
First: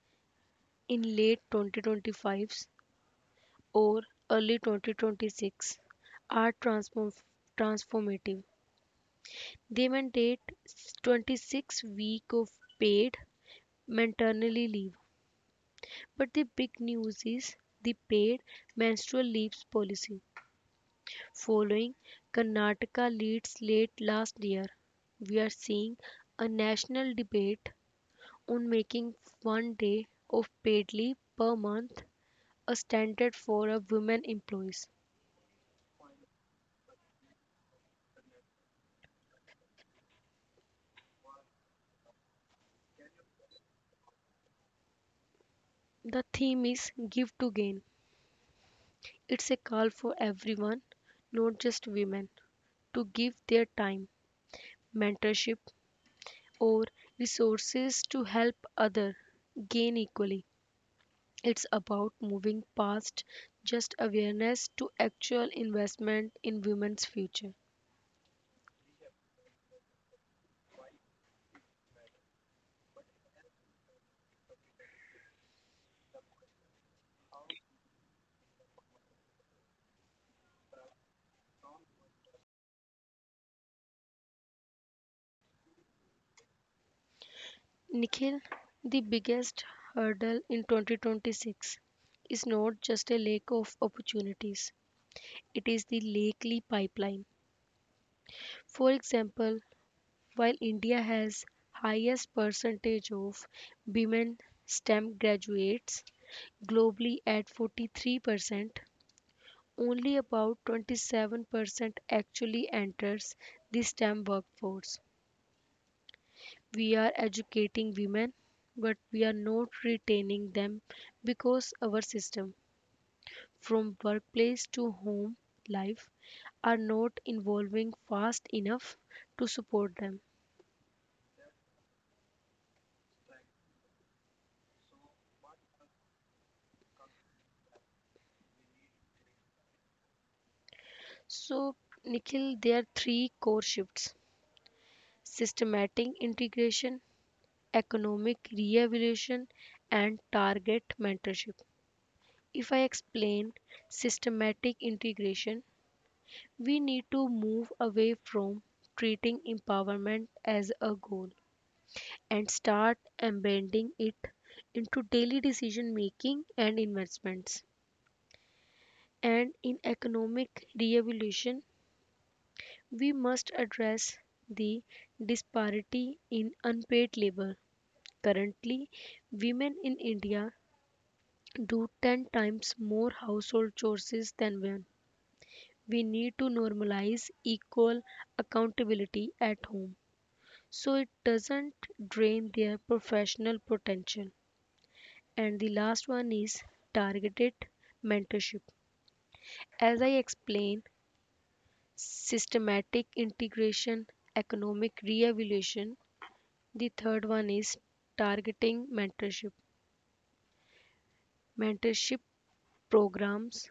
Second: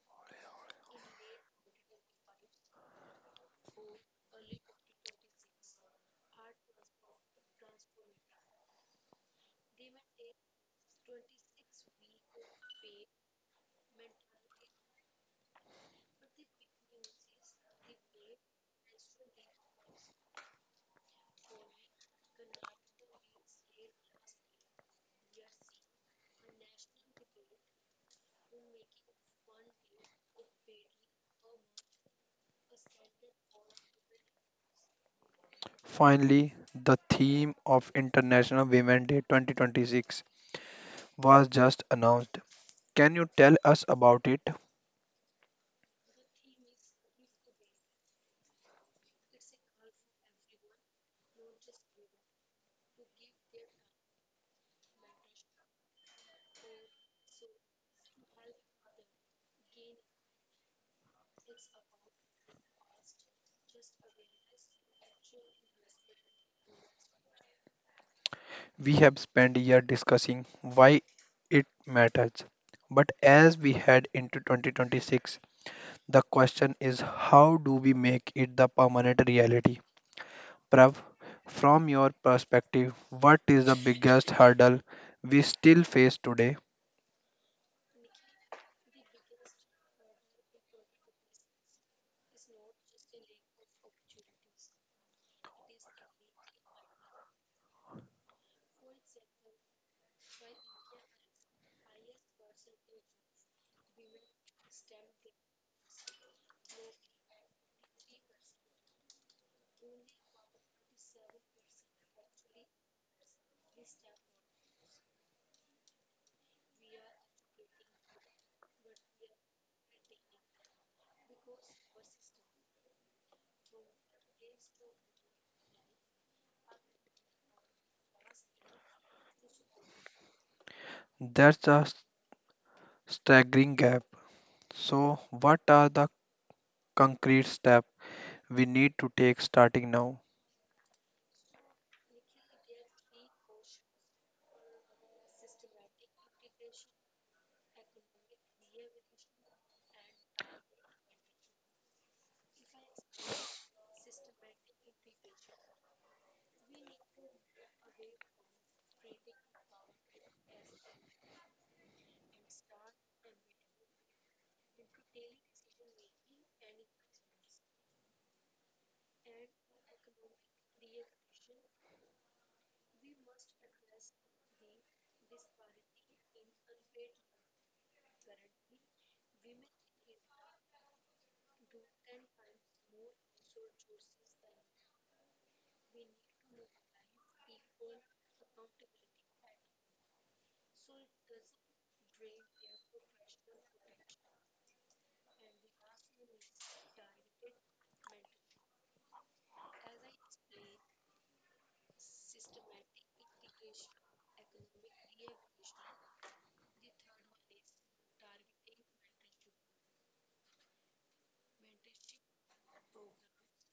in late 2025s or early 2026 are transformative. They mandate 26 week of paid maternity leave. But the big news is the paid menstrual leaves policy. Following Karnataka leads late last year, we are seeing a national debate on making 1 day of paid leave per month a standard for our women employees.
Finally, the theme of International Women's Day 2026 was just announced. Can you tell us about it?
The theme is Give to Gain. It's a call for everyone, not just women, to give their time, mentorship, or resources to help others gain equally. It's about moving past just awareness to actual investment in women's future.
We have spent a year discussing why it matters. But as we head into 2026, the question is how do we make it the permanent reality? Prav, from your perspective, what is the biggest hurdle we still face today?
Nikhil, the biggest hurdle in 2026 is not just a lack of opportunities, it is the likely pipeline. For example, while India has highest percentage of women STEM graduates globally at 43%, only about 27% actually enters the STEM workforce. We are educating women, but we are not retaining them because our system, from workplace to home life, are not evolving fast enough to support them.
That's a staggering gap. So, what are the concrete steps we need to take starting now?
So, Nikhil, there are three core shifts: systematic integration, economic re evaluation, and target mentorship. If I explain systematic integration, we need to move away from treating empowerment as a goal and start embedding it into daily decision making and investments. And in economic re-evaluation, we must address the disparity in unpaid labor. Currently, women in India do 10 times more household chores than men. We need to normalize equal accountability at home so it doesn't drain their professional potential. And the last one is targeted mentorship. As I explained, systematic integration, economic reevaluation. The third one is targeting mentorship. Mentorship programs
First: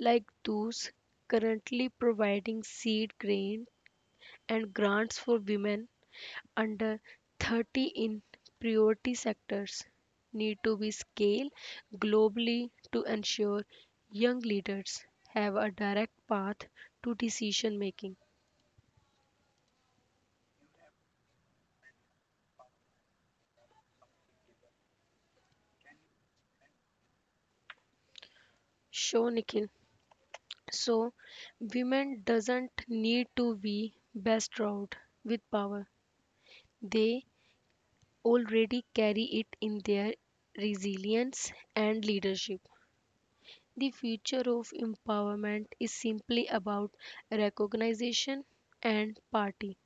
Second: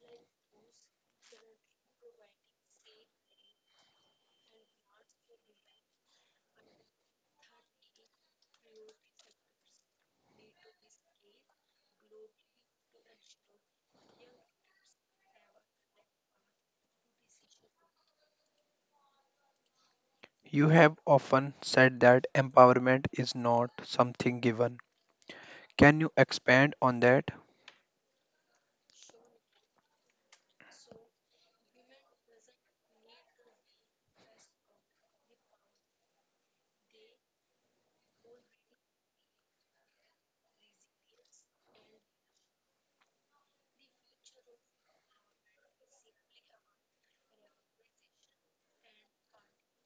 like those currently providing seed grain and grants for women under 30 in priority sectors need to be scaled globally to ensure young leaders have a direct path to decision making.
You have often said that empowerment is not something given. Can you expand on that?
Sure, Nikhil. So, women doesn't need to be bestowed with power. They already carry it in their resilience and leadership. The future of empowerment is simply about recognition and party.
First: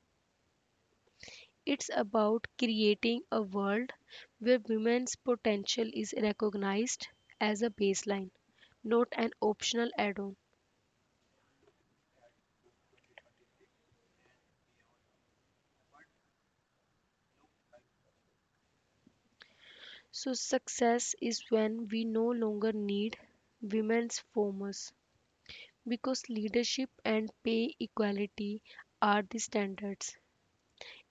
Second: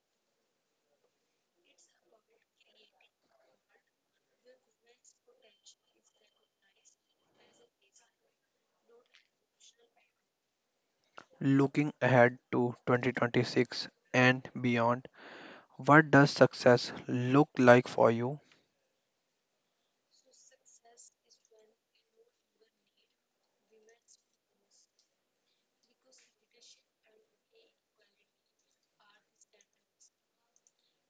It's about creating a world where women's potential is recognized as a baseline, not an optional add on.
Looking ahead to 2026 and beyond, what does success look like for you?
So, success is when we no longer need women's formers because leadership and pay equality are the standards.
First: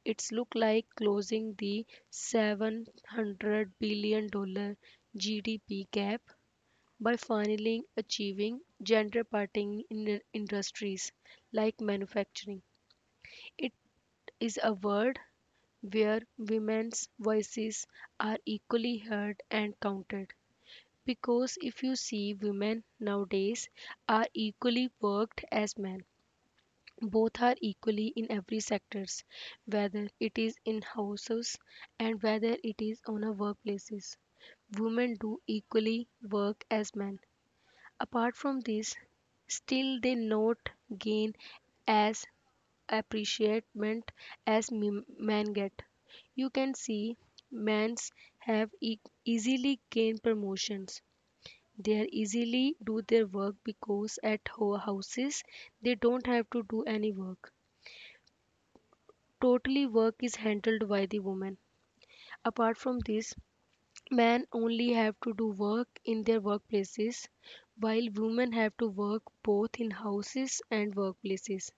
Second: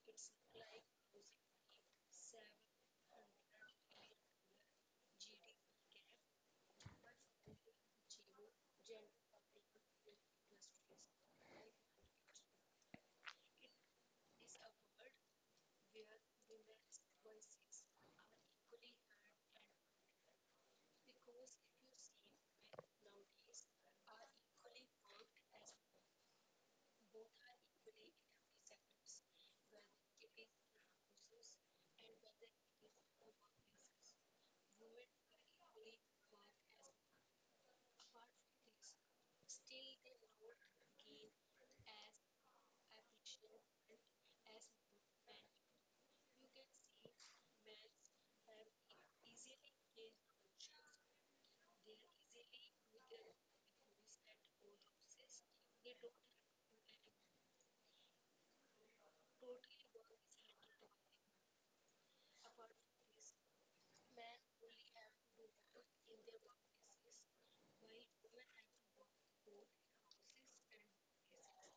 It's look like closing the $700 billion GDP gap by finally achieving gender parity in the industries like manufacturing. It is a world where women's voices are equally heard and counted. Because if you see, women nowadays are equally worked as men, both are equally in every sectors, whether it is in houses and whether it is on a workplaces. Women do equally work as men. Apart from this, still they not gain as appreciation as men get. You can see men's have easily gain promotions. They are easily do their work because at houses they don't have to do any work. Totally work is handled by the woman. Apart from this, men only have to do work in their workplaces, while women have to work both in houses and workplaces.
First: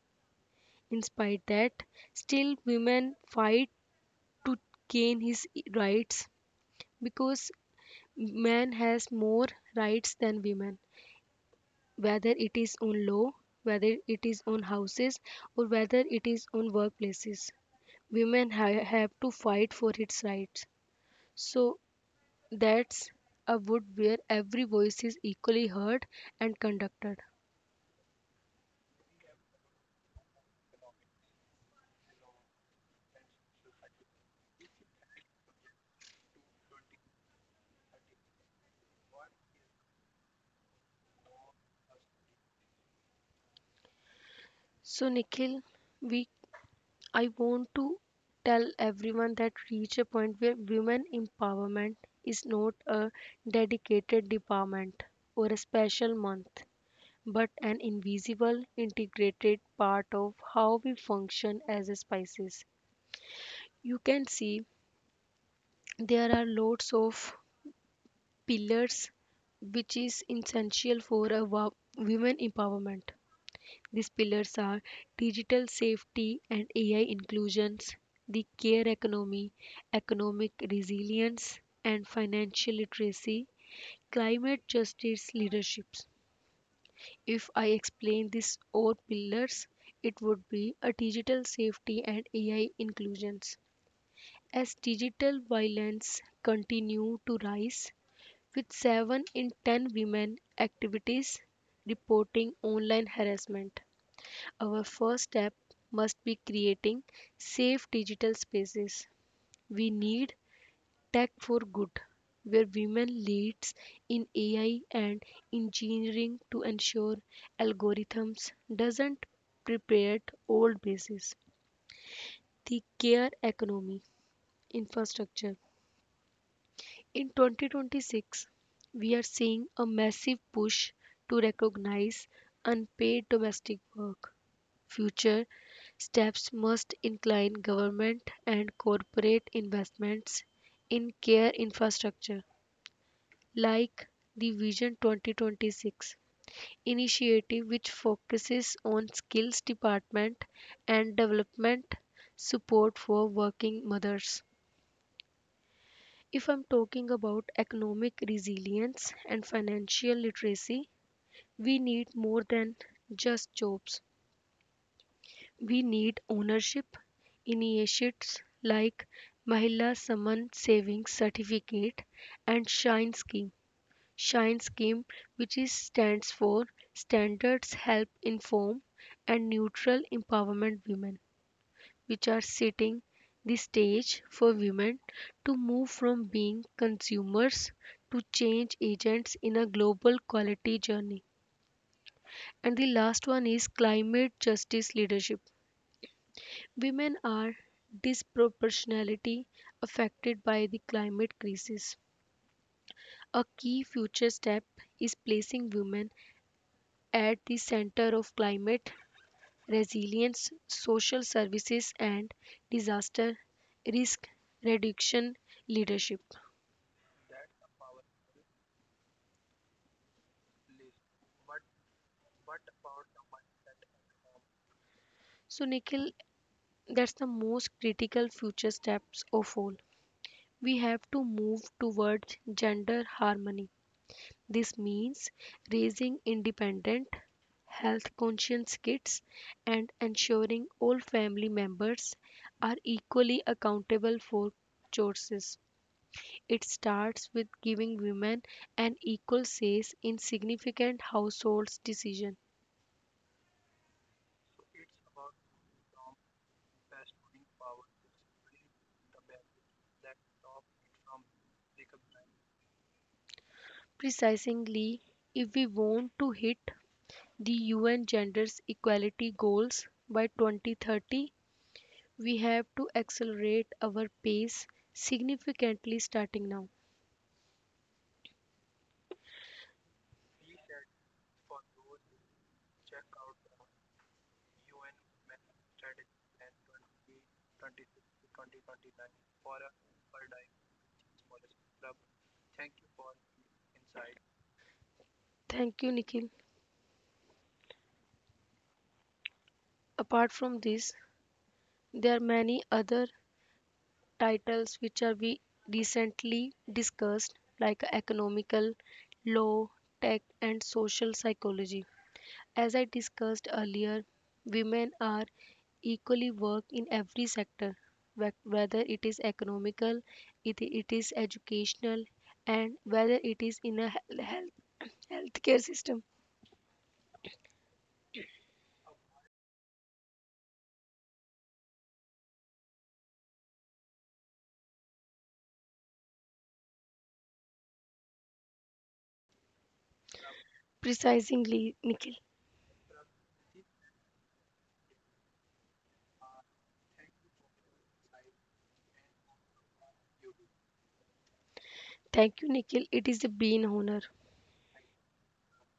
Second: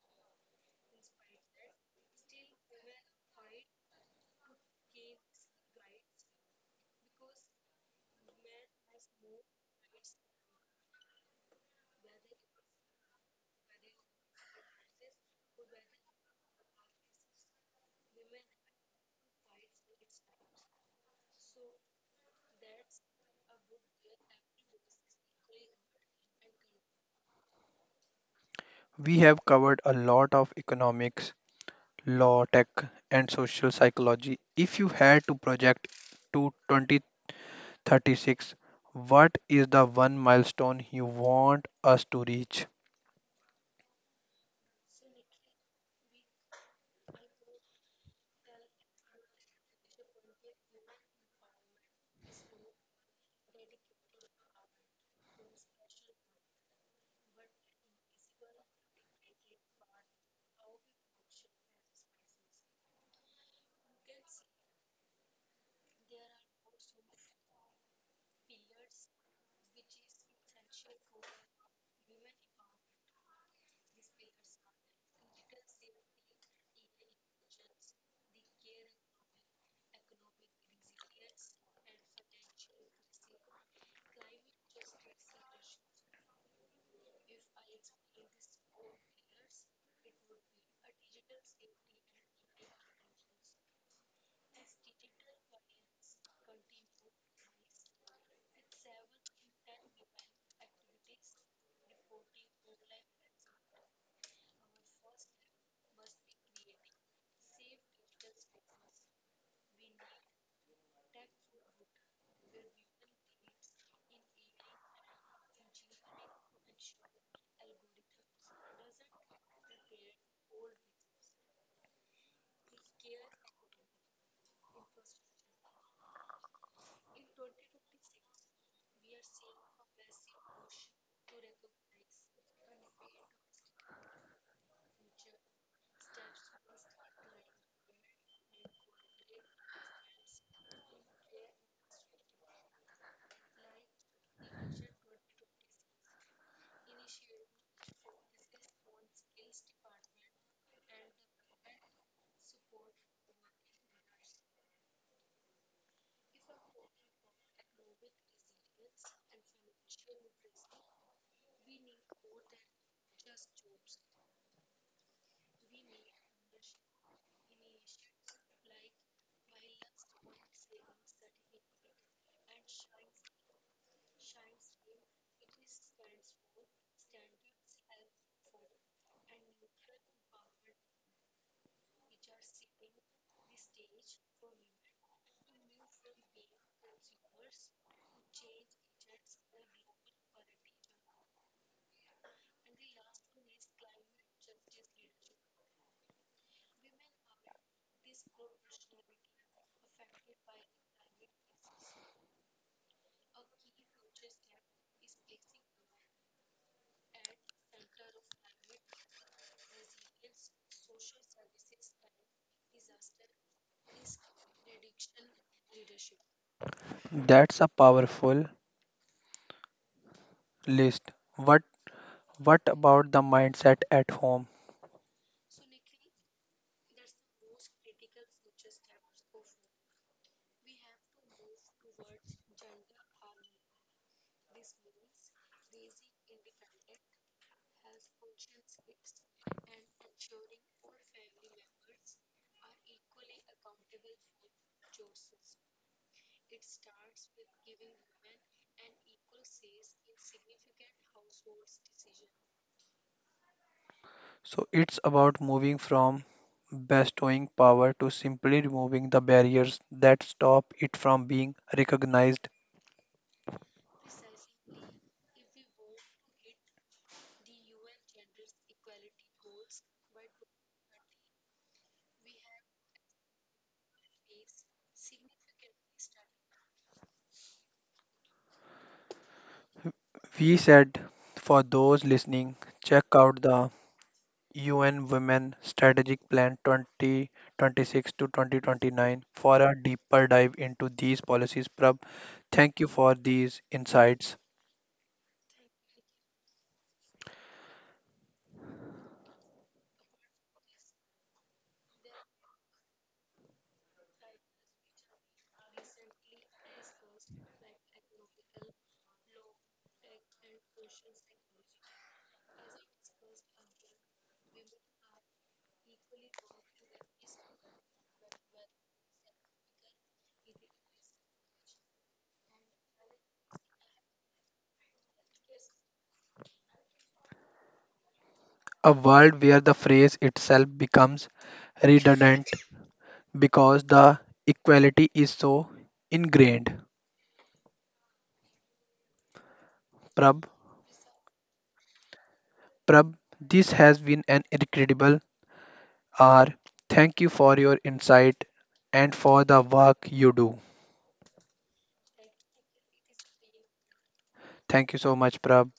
In spite that, still women fight to gain his rights because man has more rights than women, whether it is on law, whether it is on houses, or whether it is on workplaces. Women have to fight for its rights. So that's a wood where every voice is equally heard and conducted.
We have covered a lot of economic, law, tech, and social psychology. If you had to project to 2036, what is the one milestone you want us to reach?
So Nikhil, we I want to tell everyone that reach a point where women empowerment is not a dedicated department or a special month, but an invisible integrated part of how we function as a species. You can see there are lots of pillars which is essential for a women empowerment. These pillars are digital safety and AI inclusions, the care economy, economic resilience, and financial literacy, climate justice leaderships. If I explain these four pillars, it would be a digital safety and AI inclusions. As digital violence continue to rise, with 7 in 10 women activities reporting online harassment. Our first step must be creating safe digital spaces. We need tech for good, where women leads in AI and engineering to ensure algorithms doesn't prepare old bases. The care economy infrastructure. In 2026, we are seeing a massive push to recognize unpaid domestic work. Future steps must incline government and corporate investments in care infrastructure, like the Vision 2026 initiative, which focuses on skills department and development support for working mothers. If I'm talking about economic resilience and financial literacy, we need more than just jobs. We need ownership initiatives like Mahila Saman Savings Certificate and Shine Scheme. Shine Scheme, which is stands for Standards Help Inform and Neutral Empowerment Women, which are setting the stage for women to move from being consumers to change agents in a global quality journey. And the last one is climate justice leadership. Women are disproportionately affected by the climate crisis. A key future step is placing women at the center of climate resilience, social services, and disaster risk reduction leadership.
That's a powerful list. What what about the mindset at home?
So, Nikhil, that's the most critical future steps of all. We have to move towards gender harmony. This means raising independent, health conscious kids, and ensuring all family members are equally accountable for choices. It starts with giving women an equal say in significant household decisions.
So it's about moving from bestowing power to simply removing the barriers that stop it from being recognized.
Precisely, if we want to hit the UN gender equality goals by 2030, we have to accelerate our pace significantly starting now.
We said for those listening, check out the UN Women Strategic Plan 2026 to 2029 for a deeper dive into these policies. Prab, thank you for these insights.
Thank you, Nikhil. Apart from this, there are many other titles which are we recently discussed like economical law, tech and social psychology. As I discussed earlier, women are equally work in every sector whether it is economical, it is educational and whether it is in a health healthcare system.
A world where the phrase itself becomes redundant because the equality is so ingrained. Prab,
Precisely, Nikhil.
Prab, this has been an incredible hour. Thank you for your insight and for the work you do.
Thank you, Nikhil. It is a been honor.
Thank you so much, Prab.